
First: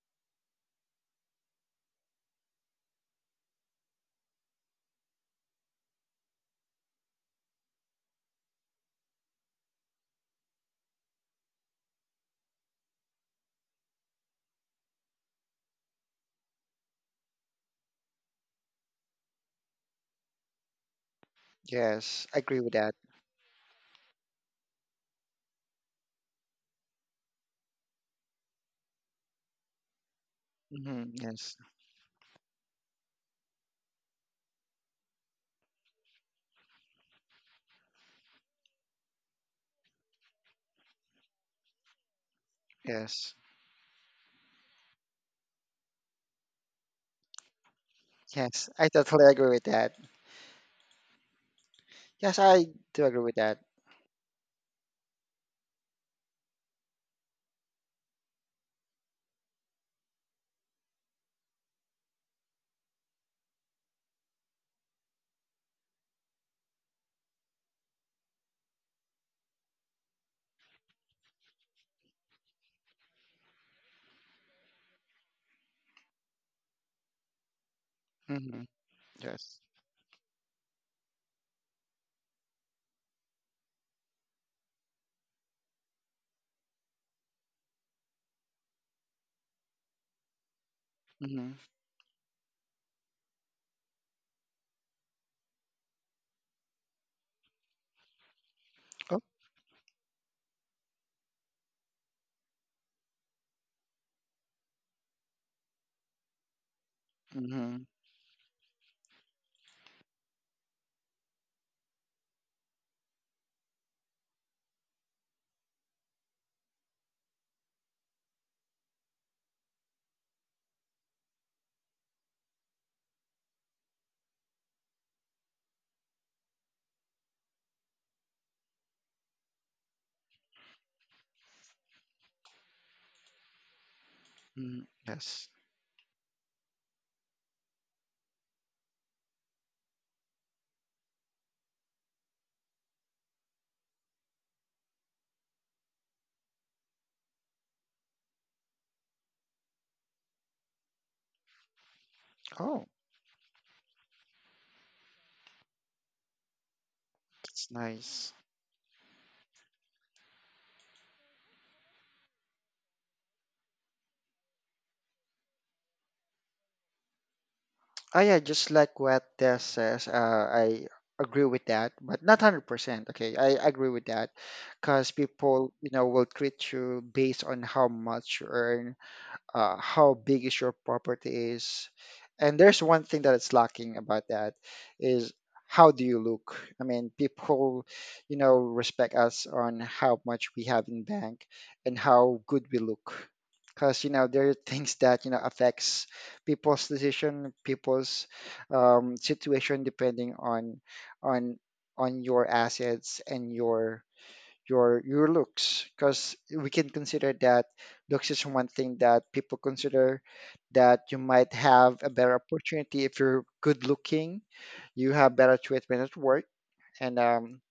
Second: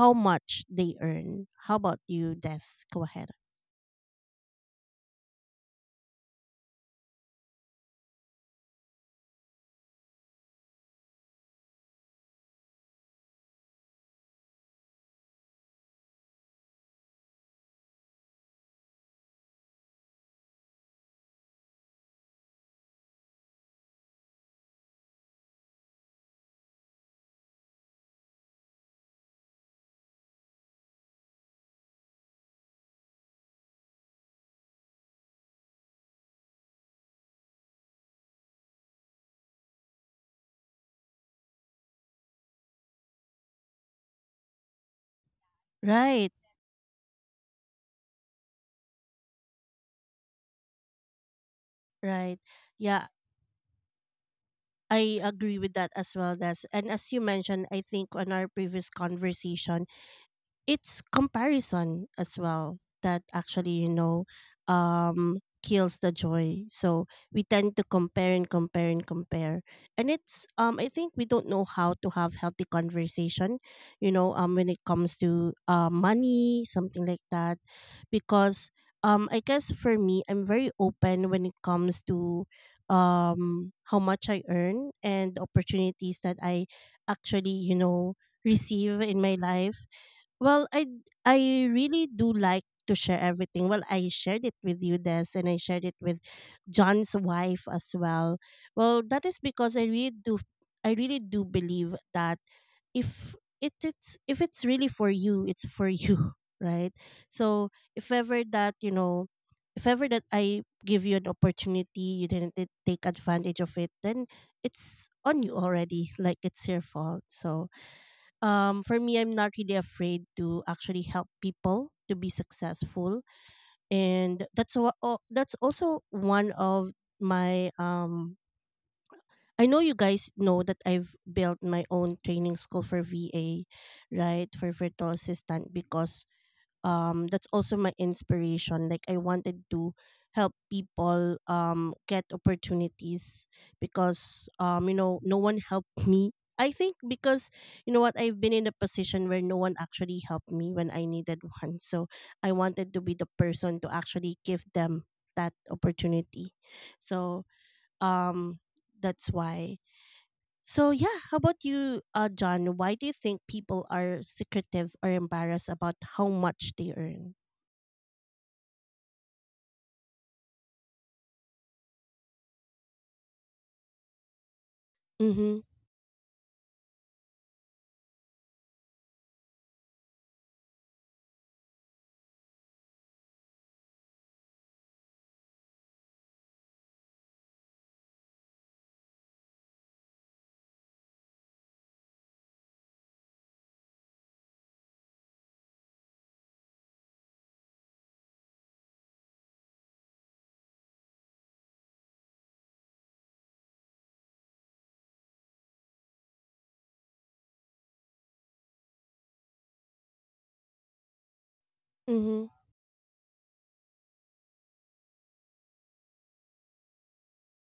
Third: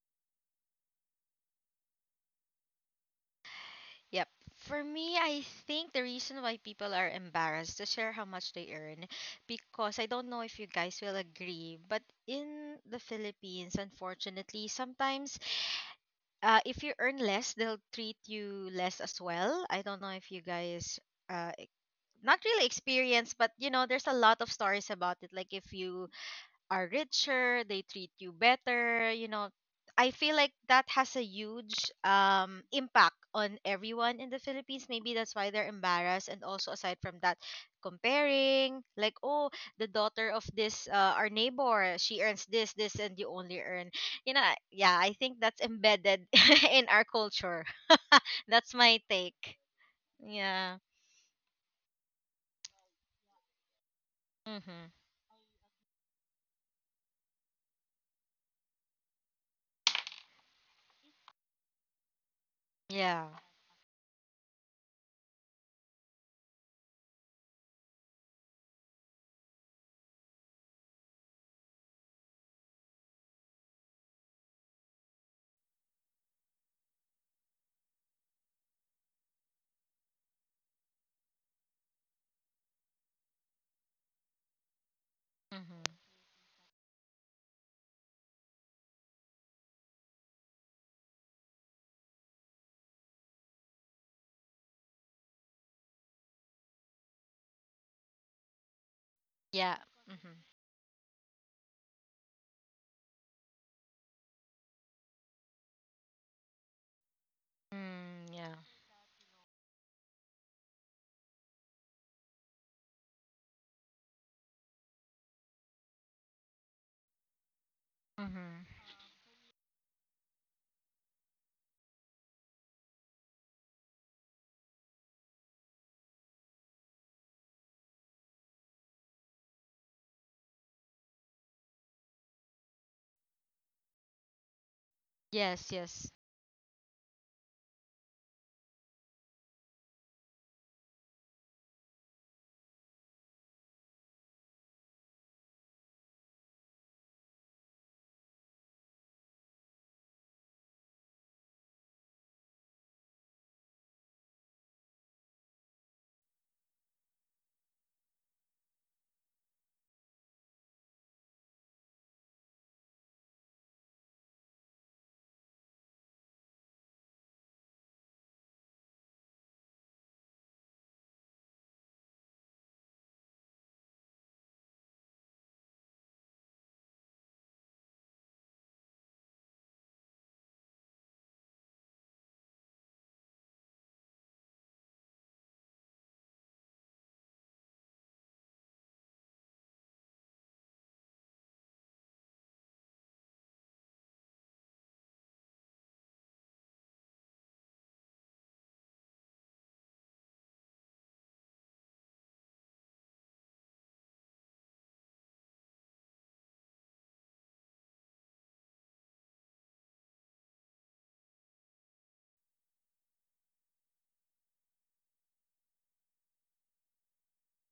how much they earn? How about you, Des? Go ahead.
Yep. For me, I think the reason why people are embarrassed to share how much they earn, because I don't know if you guys will agree, but in the Philippines, unfortunately, sometimes uh, if you earn less, they'll treat you less as well. I don't know if you guys uh, e-
Yes,
not
I agree
really
with that.
experience, but you know, there's a lot of stories about it. Like if you are richer, they treat you better, you know. I feel like that
Mm,
has a
yes,
huge um impact on everyone in the Philippines. Maybe that's why they're embarrassed, and also aside from that, comparing like, oh, the daughter of this uh, our neighbor, she earns this this and you
yes,
only earn, you know yeah, I think that's embedded
Right,
in our culture.
yes.
That's
I
my
totally agree
take.
with that.
Yeah.
right.
Yes, I
Yeah,
do agree with that.
Mhm.
I agree with that as well, Des. And as you mentioned, I think on our previous conversation, it's comparison as well that
Yeah.
actually, you know, um kills the joy. So we tend to compare and compare and compare. And it's, um I think we don't know how to have healthy conversation, you know, um when it comes to uh, money, something like that. Because
Mm-hmm.
um I
Yes.
guess for me, I'm very open when it comes to um how much I earn and the
Mhm.
opportunities that I actually, you know, receive in my life. Well, I
Mm-hmm.
I really do like to share everything. Well, I shared it with you, Des, and I shared it with John's wife as well. Well, that
Oh.
is because
Yeah.
I really do,
Mhm.
I really do believe that if it, it's if it's really for you, it's for you, right? So
Mm-hmm.
if
Mm,
ever
yeah.
that, you know, if ever that I give you an opportunity, you didn't t- take advantage of it, then it's on you already. Like it's your fault. So
Mhm.
um, for me, I'm not really afraid to actually help people to be successful, and that's a, oh, that's also one of my um. I know you guys know that I've built my own training school for V A, right, for
Mm,
virtual
yes.
assistant.
Yes, yes.
Because um that's also my inspiration. Like I wanted to help people um get opportunities because um you know, no one helped me, I think. Because you know what, I've been in a position where no one actually helped me when I needed one. So I wanted
Oh,
to be the person to actually give them that opportunity. So
that's nice.
um that's why so yeah, how about you, uh, John? Why do you think people are secretive or embarrassed about how much they earn?
Oh yeah, just like what Des says, uh, I agree with that, but not hundred percent. Okay, I agree with that, because
Mhm.
people, you know, will treat you based on how much you earn, uh, how big is your property is, and there's one thing that it's lacking about that, is how do you look. I mean, people you know respect us on how much we have in bank and how good we look, because you know there are things that you know affects people's decision, people's um, situation depending on on on your assets and your your your looks, because we can consider that looks is one thing that people consider, that you might have a better
Mhm.
opportunity if you're good looking, you have better treatment at work, and um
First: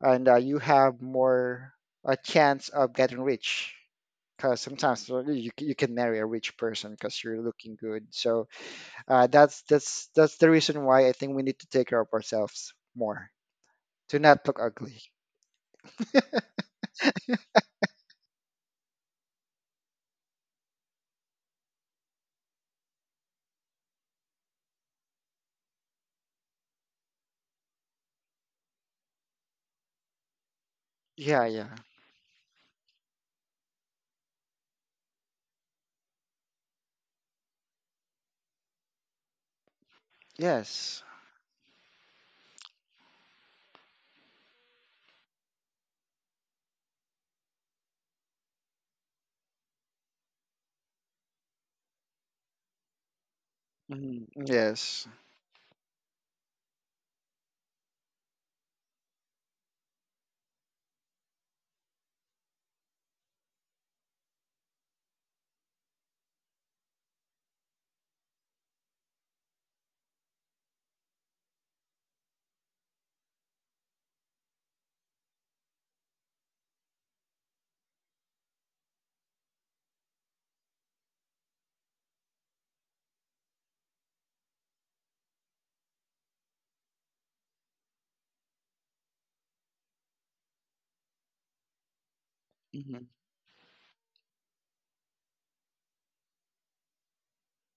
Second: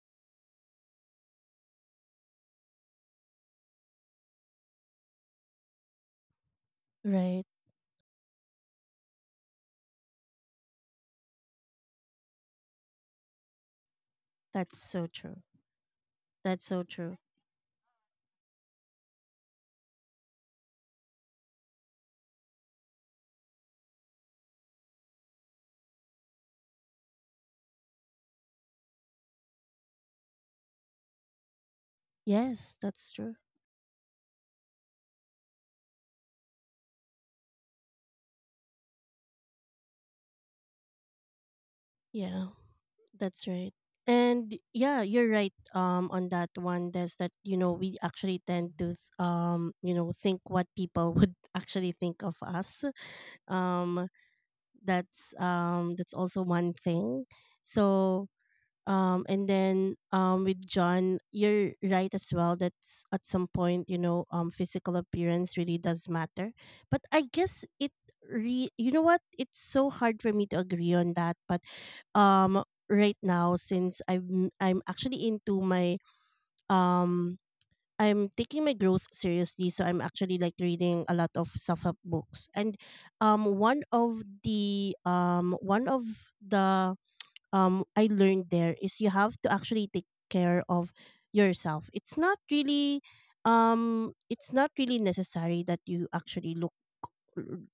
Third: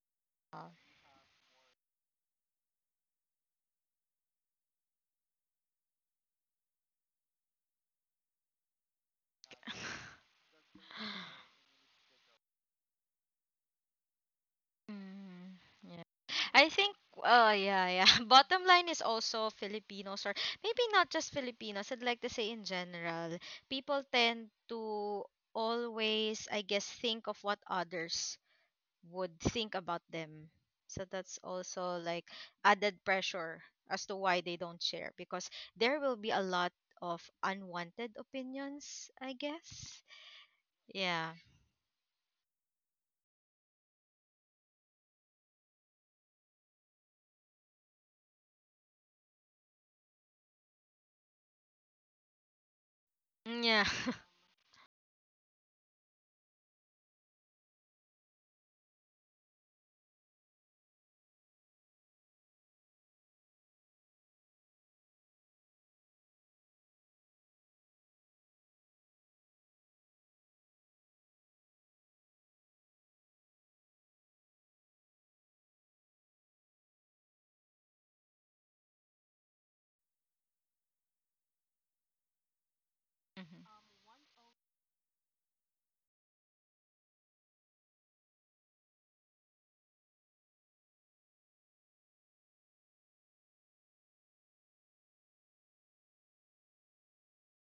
and uh,
Uh,
you have more a chance of getting rich, because sometimes uh, you, c- you can marry a rich person because you're
Right.
looking good. So uh, that's that's that's the reason why I think we need to take care of ourselves more, to not look
That's
ugly.
so true.
mm, yeah.
That's
I
so
think,
true.
uh, yeah, yeah. Bottom line is also Filipinos, or maybe not just Filipinos, I'd like to say in general, people tend to always, I guess, think of what others would think about them. So that's
Yeah, yeah,
also like
Yes,
added
that's true.
pressure as to why they don't share, because there will be a lot of unwanted opinions, I guess.
yes.
Yeah.
Yeah, that's right. And yeah, you're right um on that one. That's that, you know, we actually tend to th- um you know, think what people would actually think of us.
Mm, yeah.
Um
Mhm. Yes.
that's um that's also one thing. So um and then um with John, you're right as well, that's at some point, you know, um physical appearance really does matter. But I guess it re you know what, it's so hard for me to agree on that. But um right now since i'm i'm actually into my um I'm taking my growth seriously. So I'm actually like reading a lot of self-help books. And um
Mhm.
one of the um one of the um I learned there is you have to actually take care of yourself. It's not really
Mhm.
um it's not really necessary that you actually look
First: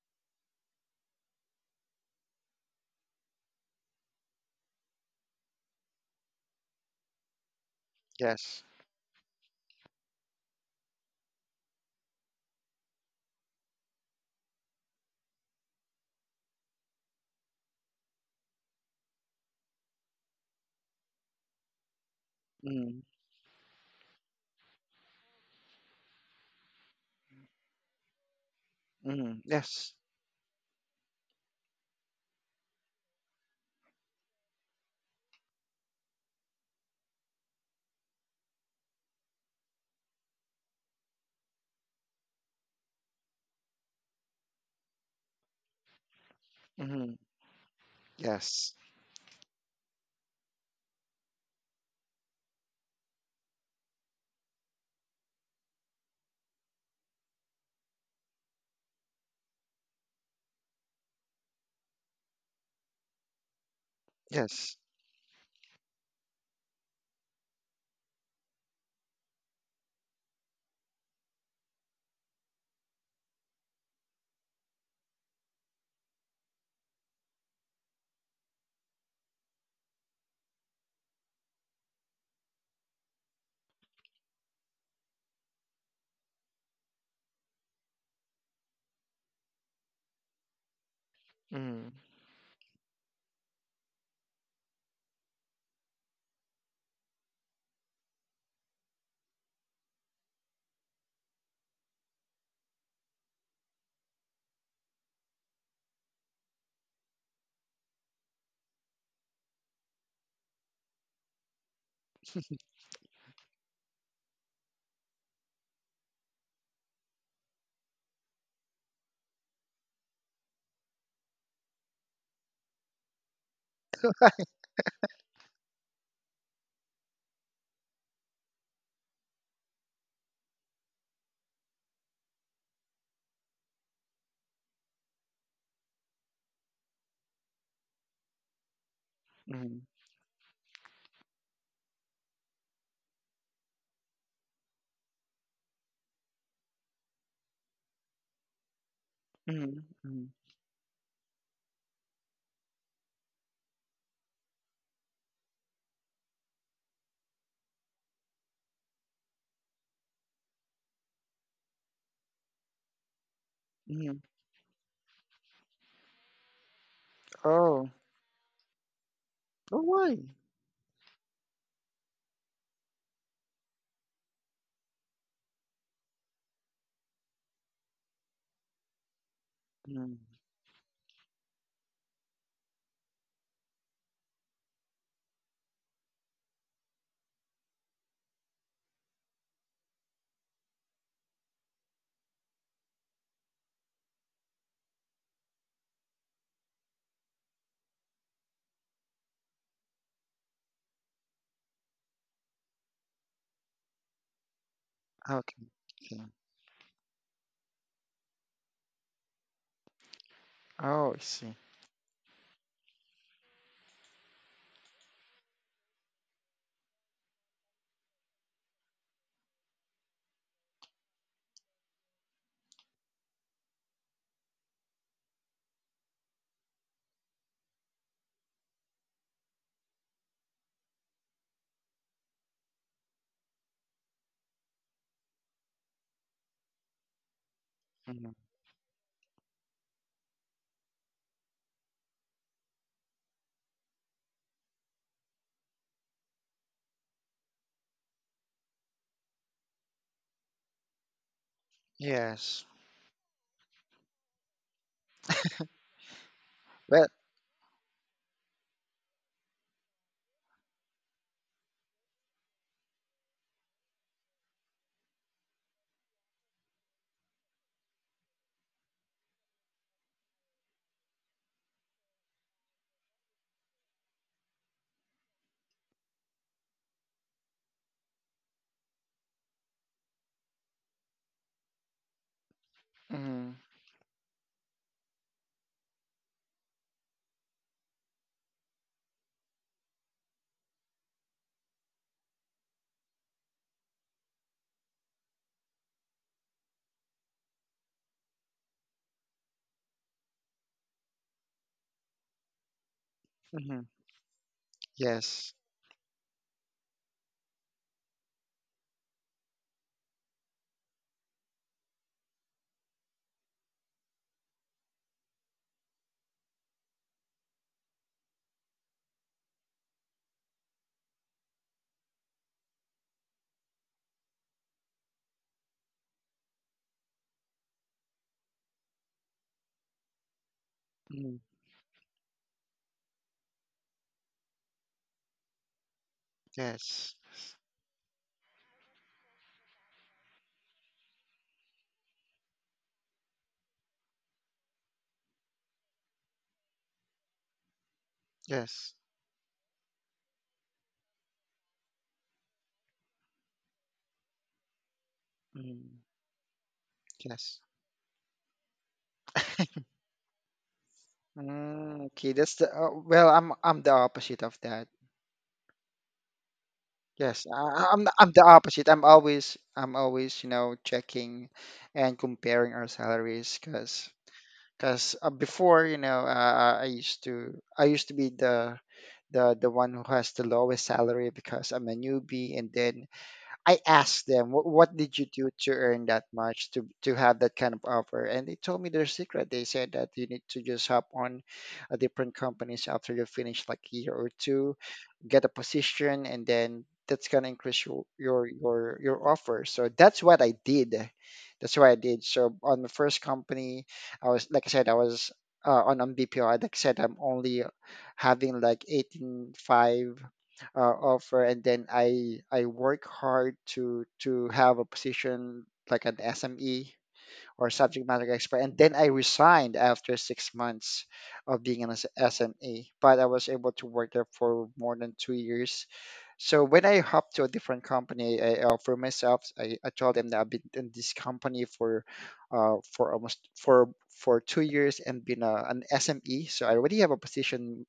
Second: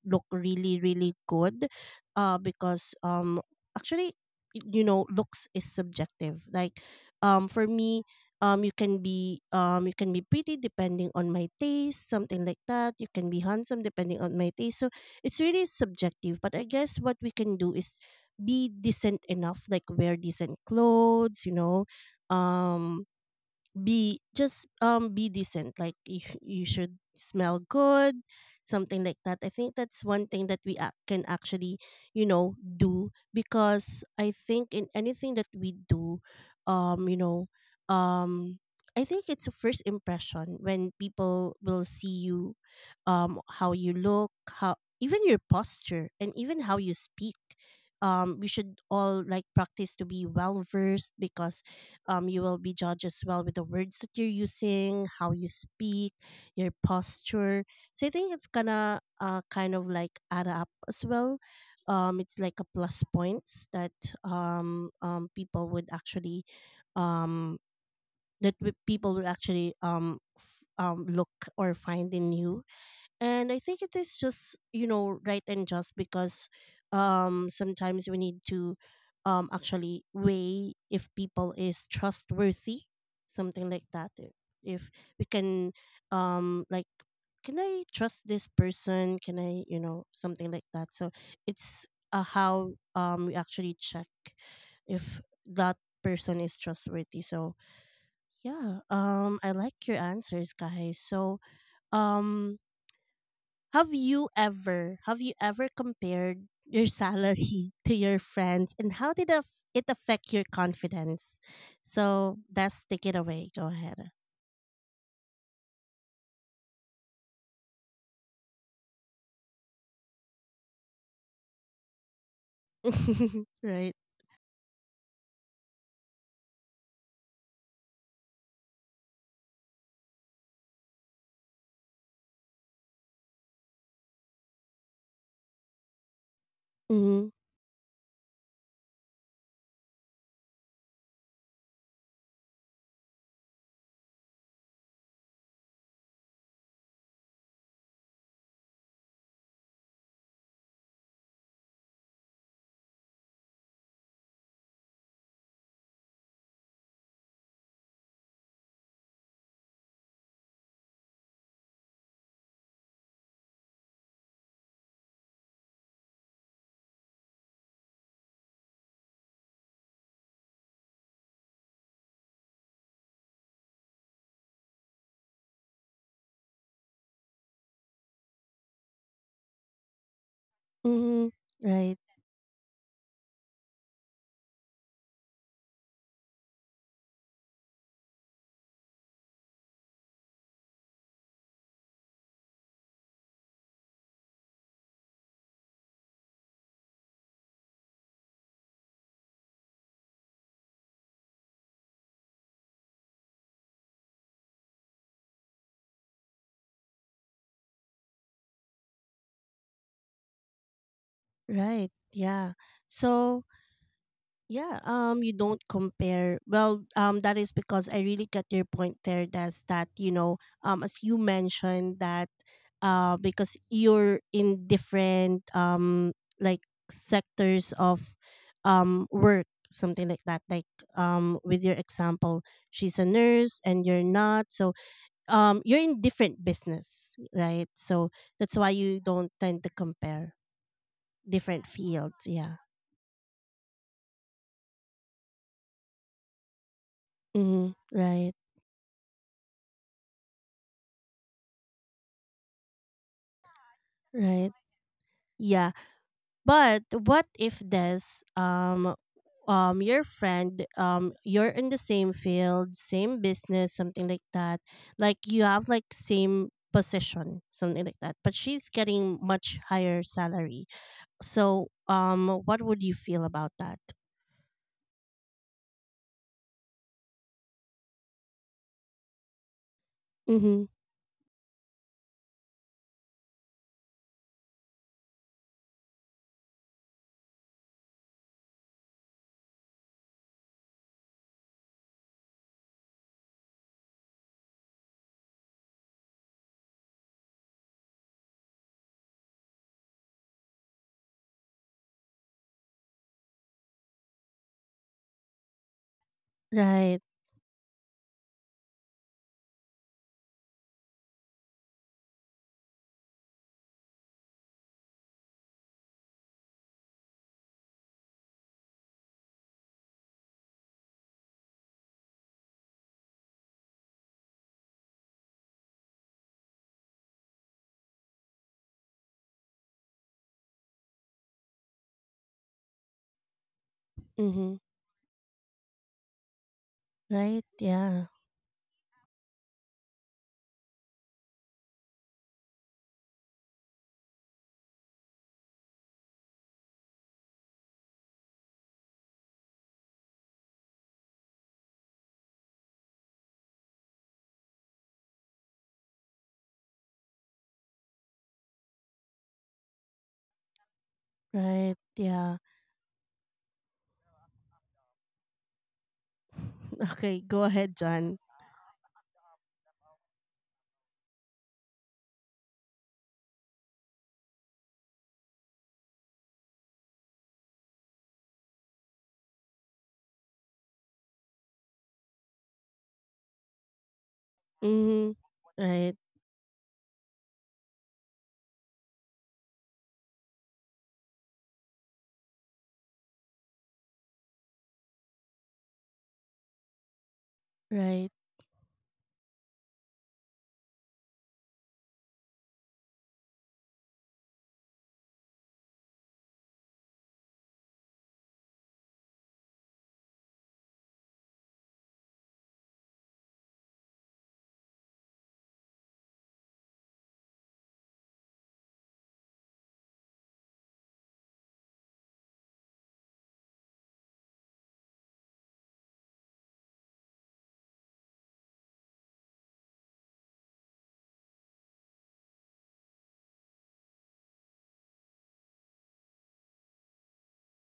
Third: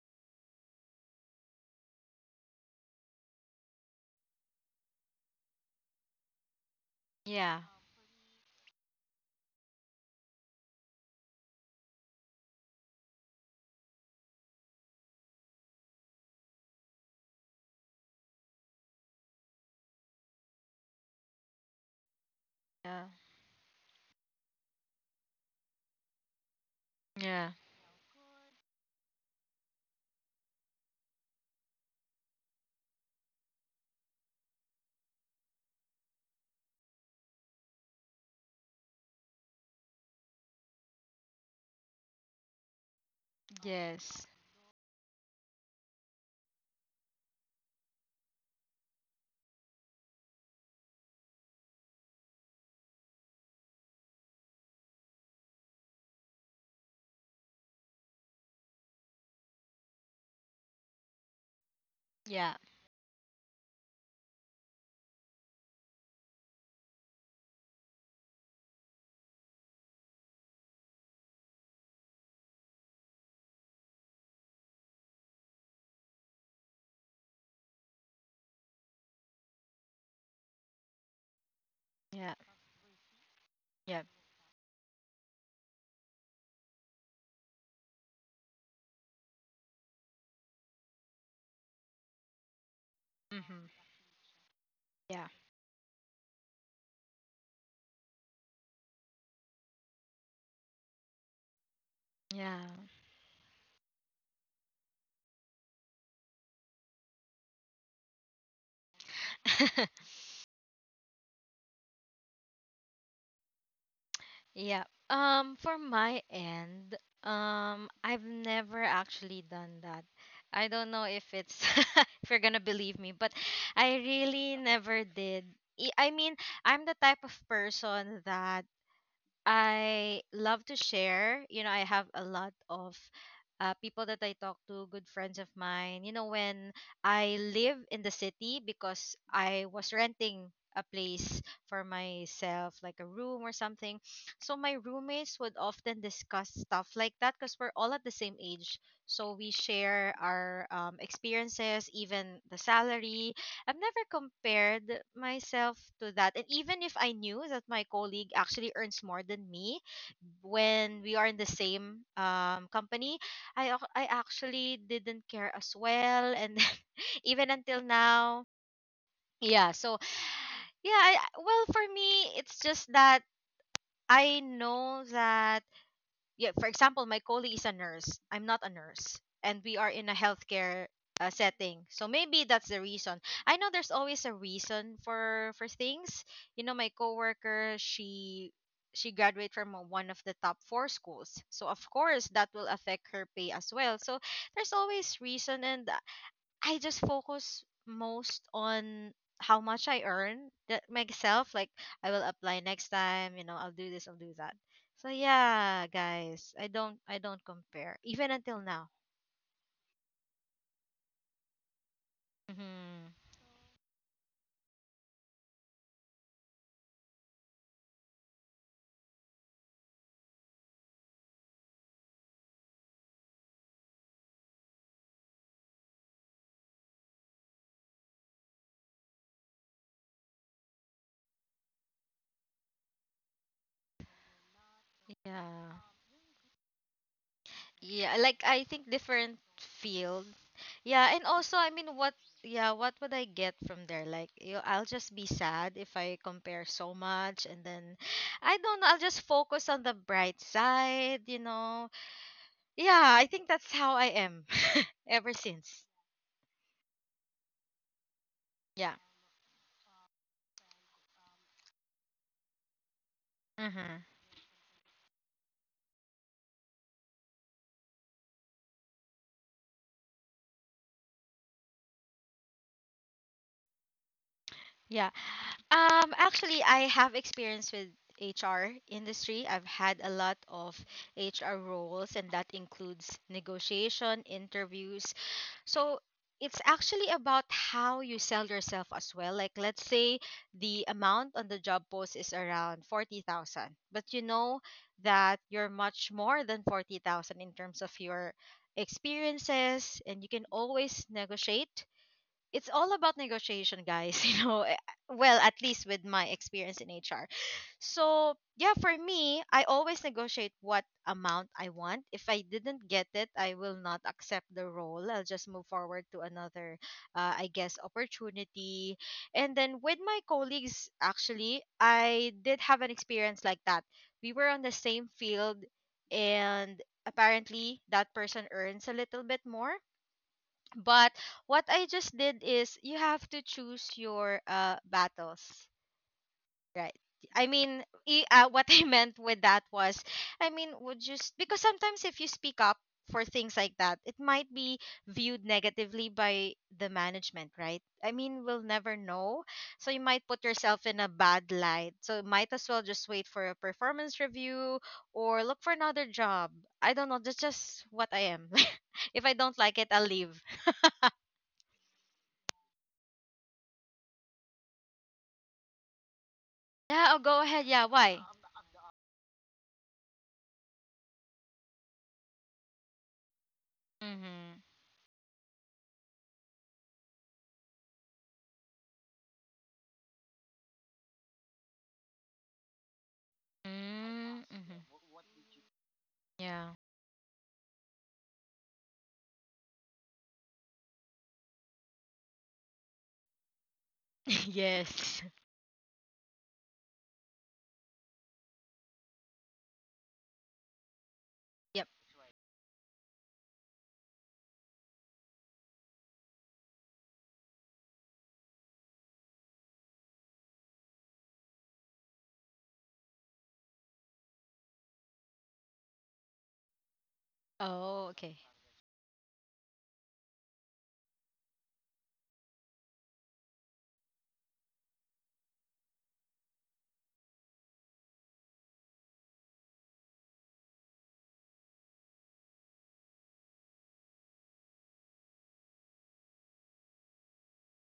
look really really good uh because um actually, you know, looks is subjective. Like um
Yeah.
for me, um
Yes.
you can be, um you can be pretty depending on my taste, something like that. You can be handsome depending on my taste. So it's really subjective. But I guess what we can do is be decent enough, like wear decent clothes, you know,
Mhm.
Yeah.
um be just, um be decent. Like you, you should
Yeah.
smell good, something like that.
Mhm.
I think
Yes.
that's one thing that we ac can actually, you know, do. Because I think in anything that we do, um you know um I think it's a first impression when people will see you, um how you
Yes.
look, how, even your posture and even how you
Mhm.
speak. um we
Yes.
should all like practice to be well versed. Because um, you will be judged as well with the words that you're using, how you speak, your posture. So I think it's gonna uh, kind of like add up as well. Um, it's
Yeah,
like a plus points that
Yes.
um, um, people would actually um, that w- people would actually um, f- um, look or find in you. And I think it is just, you know, right and just. Because um sometimes we need to um actually weigh if people is
yeah,
trustworthy, something like
yeah.
that. if, if we can um like, can I trust this person, can I, you know, something like that. So it's
Mhm.
uh, how um we
Mm-hmm.
actually check if
Yeah,
that person is trustworthy. So yeah, um I like your answers, guys. So um
yeah,
have you ever, have you ever compared your salary to your friends, and how did af- it affect your confidence? So that's, take it away. Go ahead.
yeah. Um, for my end, um, I've never actually done that. I don't know if it's if you're gonna believe me, but
Right.
I really never did. I I mean, I'm the type of person that I love to share. You know, I have a lot of uh, people that I talk to, good friends of mine. You know, when
Mm-hmm.
I live in the city because I
Mhm.
was renting a place for myself, like a room or something. So my roommates would often discuss stuff like that because we're all at the same age. So we
Mhm.
share
Mhm.
our um, experiences, even the salary. I've never compared myself to that. And even if I knew that my colleague actually earns more than me when we are in the same um, company, I, ac- I
Mhm.
actually didn't care as well. And even until
Oh,
now, yeah.
no
So,
way.
yeah, I, well, for me, it's just that I know that, yeah, for example, my colleague is a nurse. I'm not a nurse, and we are in a
Mhm.
healthcare uh,
Mm-hmm.
setting.
Right.
So maybe that's the reason. I know there's always a reason for for things. You know, my coworker, she she graduated from a- one of the top four schools. So of course that will affect her pay as well. So there's always reason, and I just focus most on how much I earn that myself. Like, I will apply next time, you know, I'll do this, I'll do that. So
Okay.
yeah,
Okay.
guys, I don't I don't compare even until now.
Oh, I see.
Right. Yeah.
Mhm.
So yeah, um, you don't compare. Well, um, that is because I really get your point there, Des, that, you know, um, as you mentioned that uh, because you're in different um, like sectors of um, work, something like that. Like um, with your example, she's a nurse and you're not. So
Yeah.
um, you're in different business, right? So
Yeah,
Mhm.
like
that's
I
why
think
you don't
different
tend to
field.
compare
Yeah, and also
different
I mean what
fields. Yeah.
yeah, what would I get from there? Like, you I'll just be sad if I compare so much, and
Mm-hmm.
then
Right.
I don't know, I'll just focus on the bright side, you know.
Yes.
Yeah, I think that's how I am
Right.
ever
Yeah.
since.
But
But.
what if this um
Yeah.
um your friend, um you're in the same field, same business,
Mm-hmm.
something like that. Like you have like same position, something like that. But she's getting much higher salary. So um what would you feel about that?
Yeah. Um, actually, I have experience with H R industry. I've had a lot
Mhm.
of H R roles, and that includes
Mhm.
negotiation, interviews. So it's actually about how you sell yourself as well. Like, let's say the amount on the job post is around forty thousand, but you know that you're much more than forty thousand in terms of your experiences, and you can always negotiate. It's all about negotiation,
Mhm.
guys. You know, eh, well, at
Yes.
least with my experience in
Right.
H R. So, yeah, for me, I always negotiate what amount I want. If I didn't get it, I will not accept the role. I'll just move forward to another, uh, I guess, opportunity. And then with my colleagues, actually, I did have an experience like that. We were on the same field, and apparently, that person earns a little bit more. But
Mhm.
what I just did is, you have to choose your
Mhm.
uh battles, right?
Yes.
I
Right.
mean,
Yeah.
i- uh, what I meant with that was, I mean, would just because sometimes if you speak up for things like that, it might be viewed negatively by the management, right? I mean, we'll never
Yes.
know. So you might put yourself in a bad light. So might as well just wait for a performance review or look for another
Mhm.
job. I don't know. That's
Yes.
just what I am. If I don't like it, I'll leave.
Right.
Mm, okay,
Yeah.
that's the uh, well, I'm I'm the opposite of that.
Yeah, oh,
Okay,
go
go
Yes,
ahead.
I,
ahead,
Yeah,
I- am
why?
John.
I'm the opposite. I'm always I'm always you know checking and comparing our salaries, because
Mm-hmm.
because uh, before, you know uh, uh, I used to I used to be the the the one who has the lowest salary because I'm a newbie, and then I asked them what
Mm-hmm.
what
Mhm.
did you do to
Right.
earn that
Yeah.
much to to have that kind of offer, and they told me their secret. They said that you need to just hop on a different companies after you finish like a year or two,
Yes.
get a position, and then that's going to increase your,
Right.
your your your offer. So that's what i did that's
Yep.
what i did so on the first company, I was, like I said, I was uh, on on BPO. Like I said, I'm only having like eighteen point five uh, offer, and then i i work hard to to have a position like an SME, or
Oh,
subject
okay.
matter expert. And then I resigned after six months of being an S- SME, but I was able to work there for more than two years, so when I hop to a different company, I, uh, for myself, I, I told them that I've been in this company for, uh, for almost for for two years and been a, an S M E. So I already have a position,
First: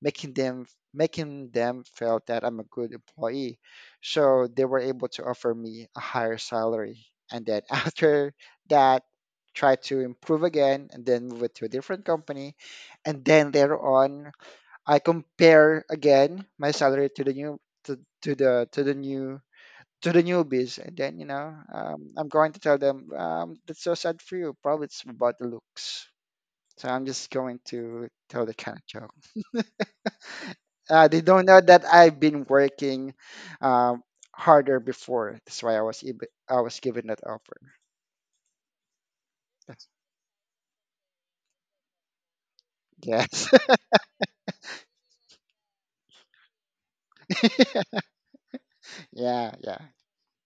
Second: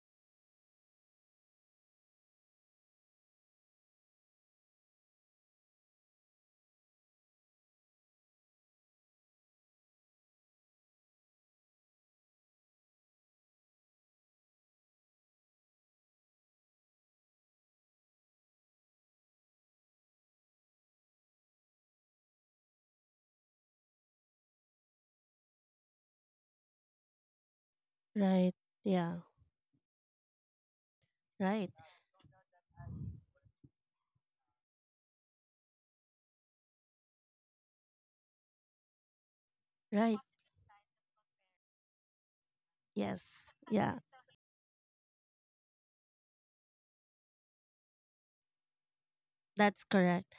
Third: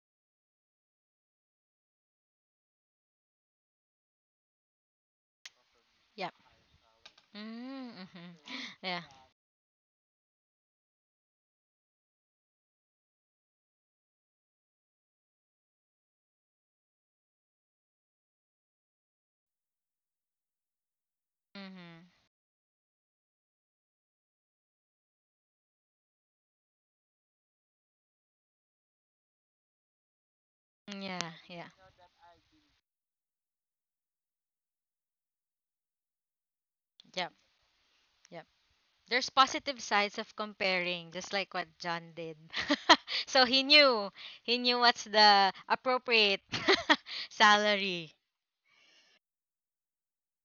making them making them feel that I'm a good employee. So they were able to offer me a
Yep.
higher salary, and then
Mm-hmm.
after that,
Yeah.
try to improve again, and then move it to a different company, and then later on I compare again my salary to the new to, to the to the new to the newbies, and then you know
Mm-hmm.
um, I'm going to tell them, um, that's so sad for you. Probably it's about the looks. So I'm just going to tell the
Right.
kind of joke.
Yeah.
Uh, they
Yeah.
don't know
Yeah.
Right.
that I've been working um, harder before. That's why I was eb- I was given that
Yep.
offer.
Yep. There's positive
That's-
sides
Right.
of comparing, just like what John did. So
Yes.
Yes.
he
Yeah.
knew. He knew what's the appropriate salary.
Yeah. Yeah.
That's correct.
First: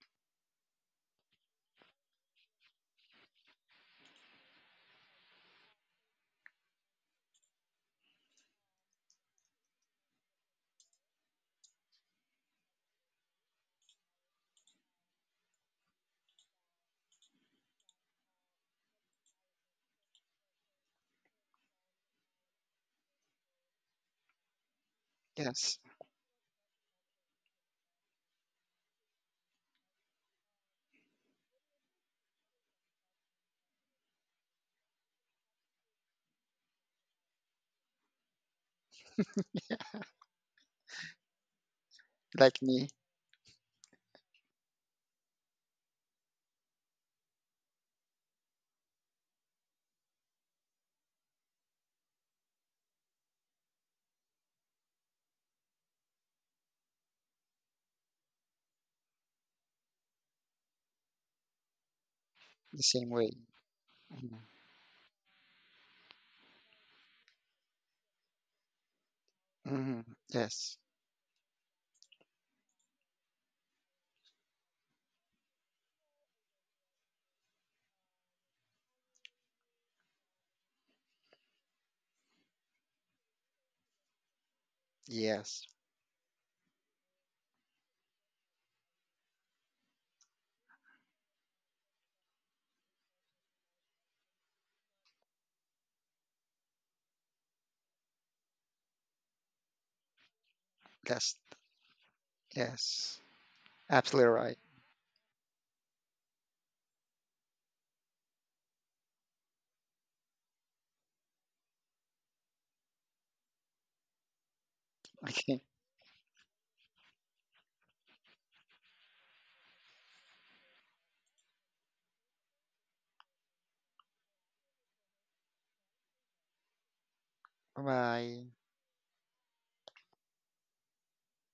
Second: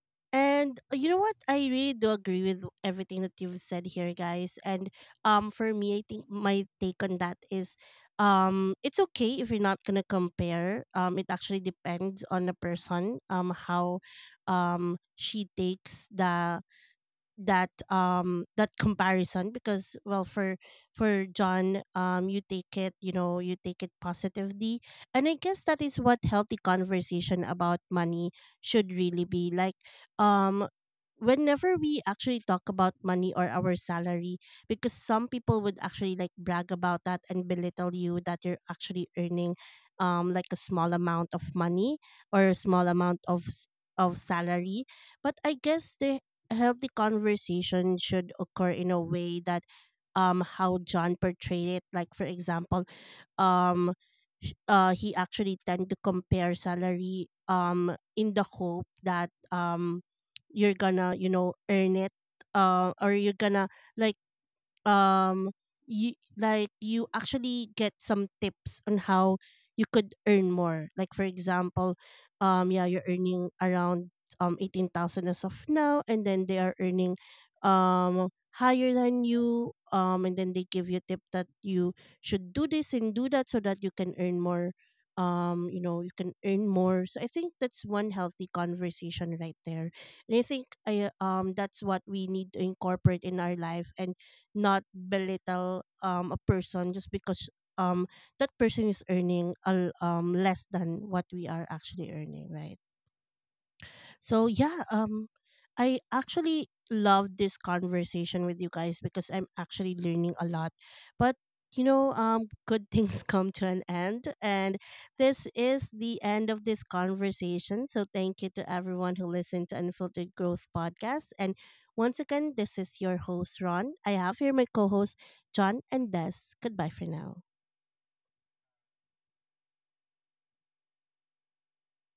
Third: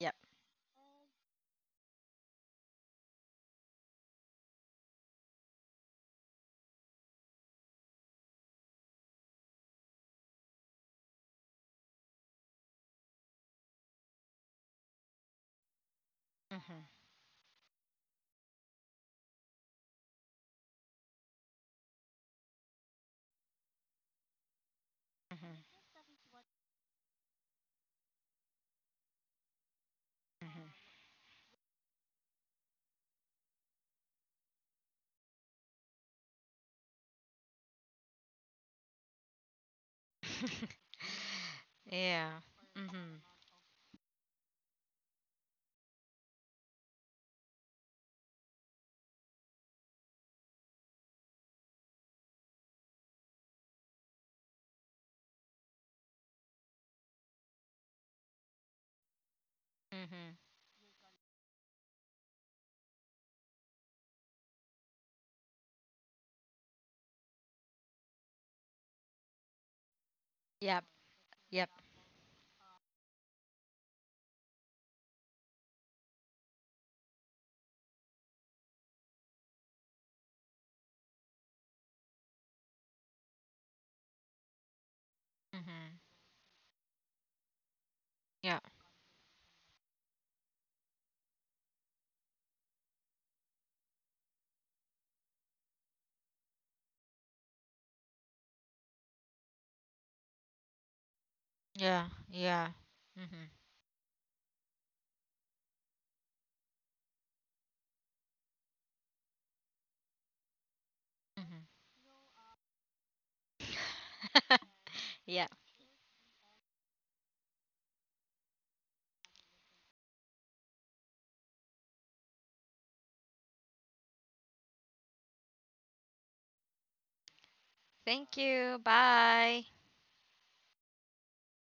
Yep.
And uh, you know what? I really do agree with everything that you've said here, guys. And um for me, I think my take on that is um it's okay if you're not going to compare. Um it actually depends on the person, um how um she takes the
Mm-hmm.
that um that comparison. Because well, for for John, um you take it, you know, you take it positively. And I guess that
Yes.
Mm-hmm.
is what healthy conversation about money should really be like, um whenever we actually talk about money or our salary. Because some people would actually like brag about that and belittle you that you're actually earning um like a
Mm-hmm.
small amount of money
Yeah.
or a
Like
small
me,
amount
Mm-hmm.
of s- of salary. But I guess there, a healthy conversation should occur in a way that um how John portrayed it. Like for example, um sh- uh he actually tend to compare salary um in the hope that um
Mm-hmm.
you're gonna, you know, earn it, uh
the
or
same
you're
way.
gonna like um you like you actually get some tips on how you could
Hmm.
earn more.
Yes.
Yep.
Like for
Yep.
example, um yeah, you're earning around um eighteen thousand as of now, and then they are earning um higher than you. um and then they give you a tip that you should do this and do that so that you can earn more, um
Yes.
you
Yes.
know,
Mm-hmm.
you can earn more. So I think that's one healthy
Yeah.
conversation right there. And I think I um that's what we need to incorporate in our life, and not belittle um a person just because um that person is earning a, l- um less than what we
That's
are actually
Yeah.
earning, right?
Yeah.
Yes,
Mhm.
So
absolutely right.
yeah, um I actually love this conversation with you guys because I'm actually learning a lot. But you
Mhm.
know, um good things come to an end, and this
Yeah.
Okay,
is the end of this conversation. So thank you to everyone who listened to Unfiltered Growth podcast. And once again, this is your host Ron. I have here my co-host John and Des. Goodbye for now.
Thank
bye.
you. Bye.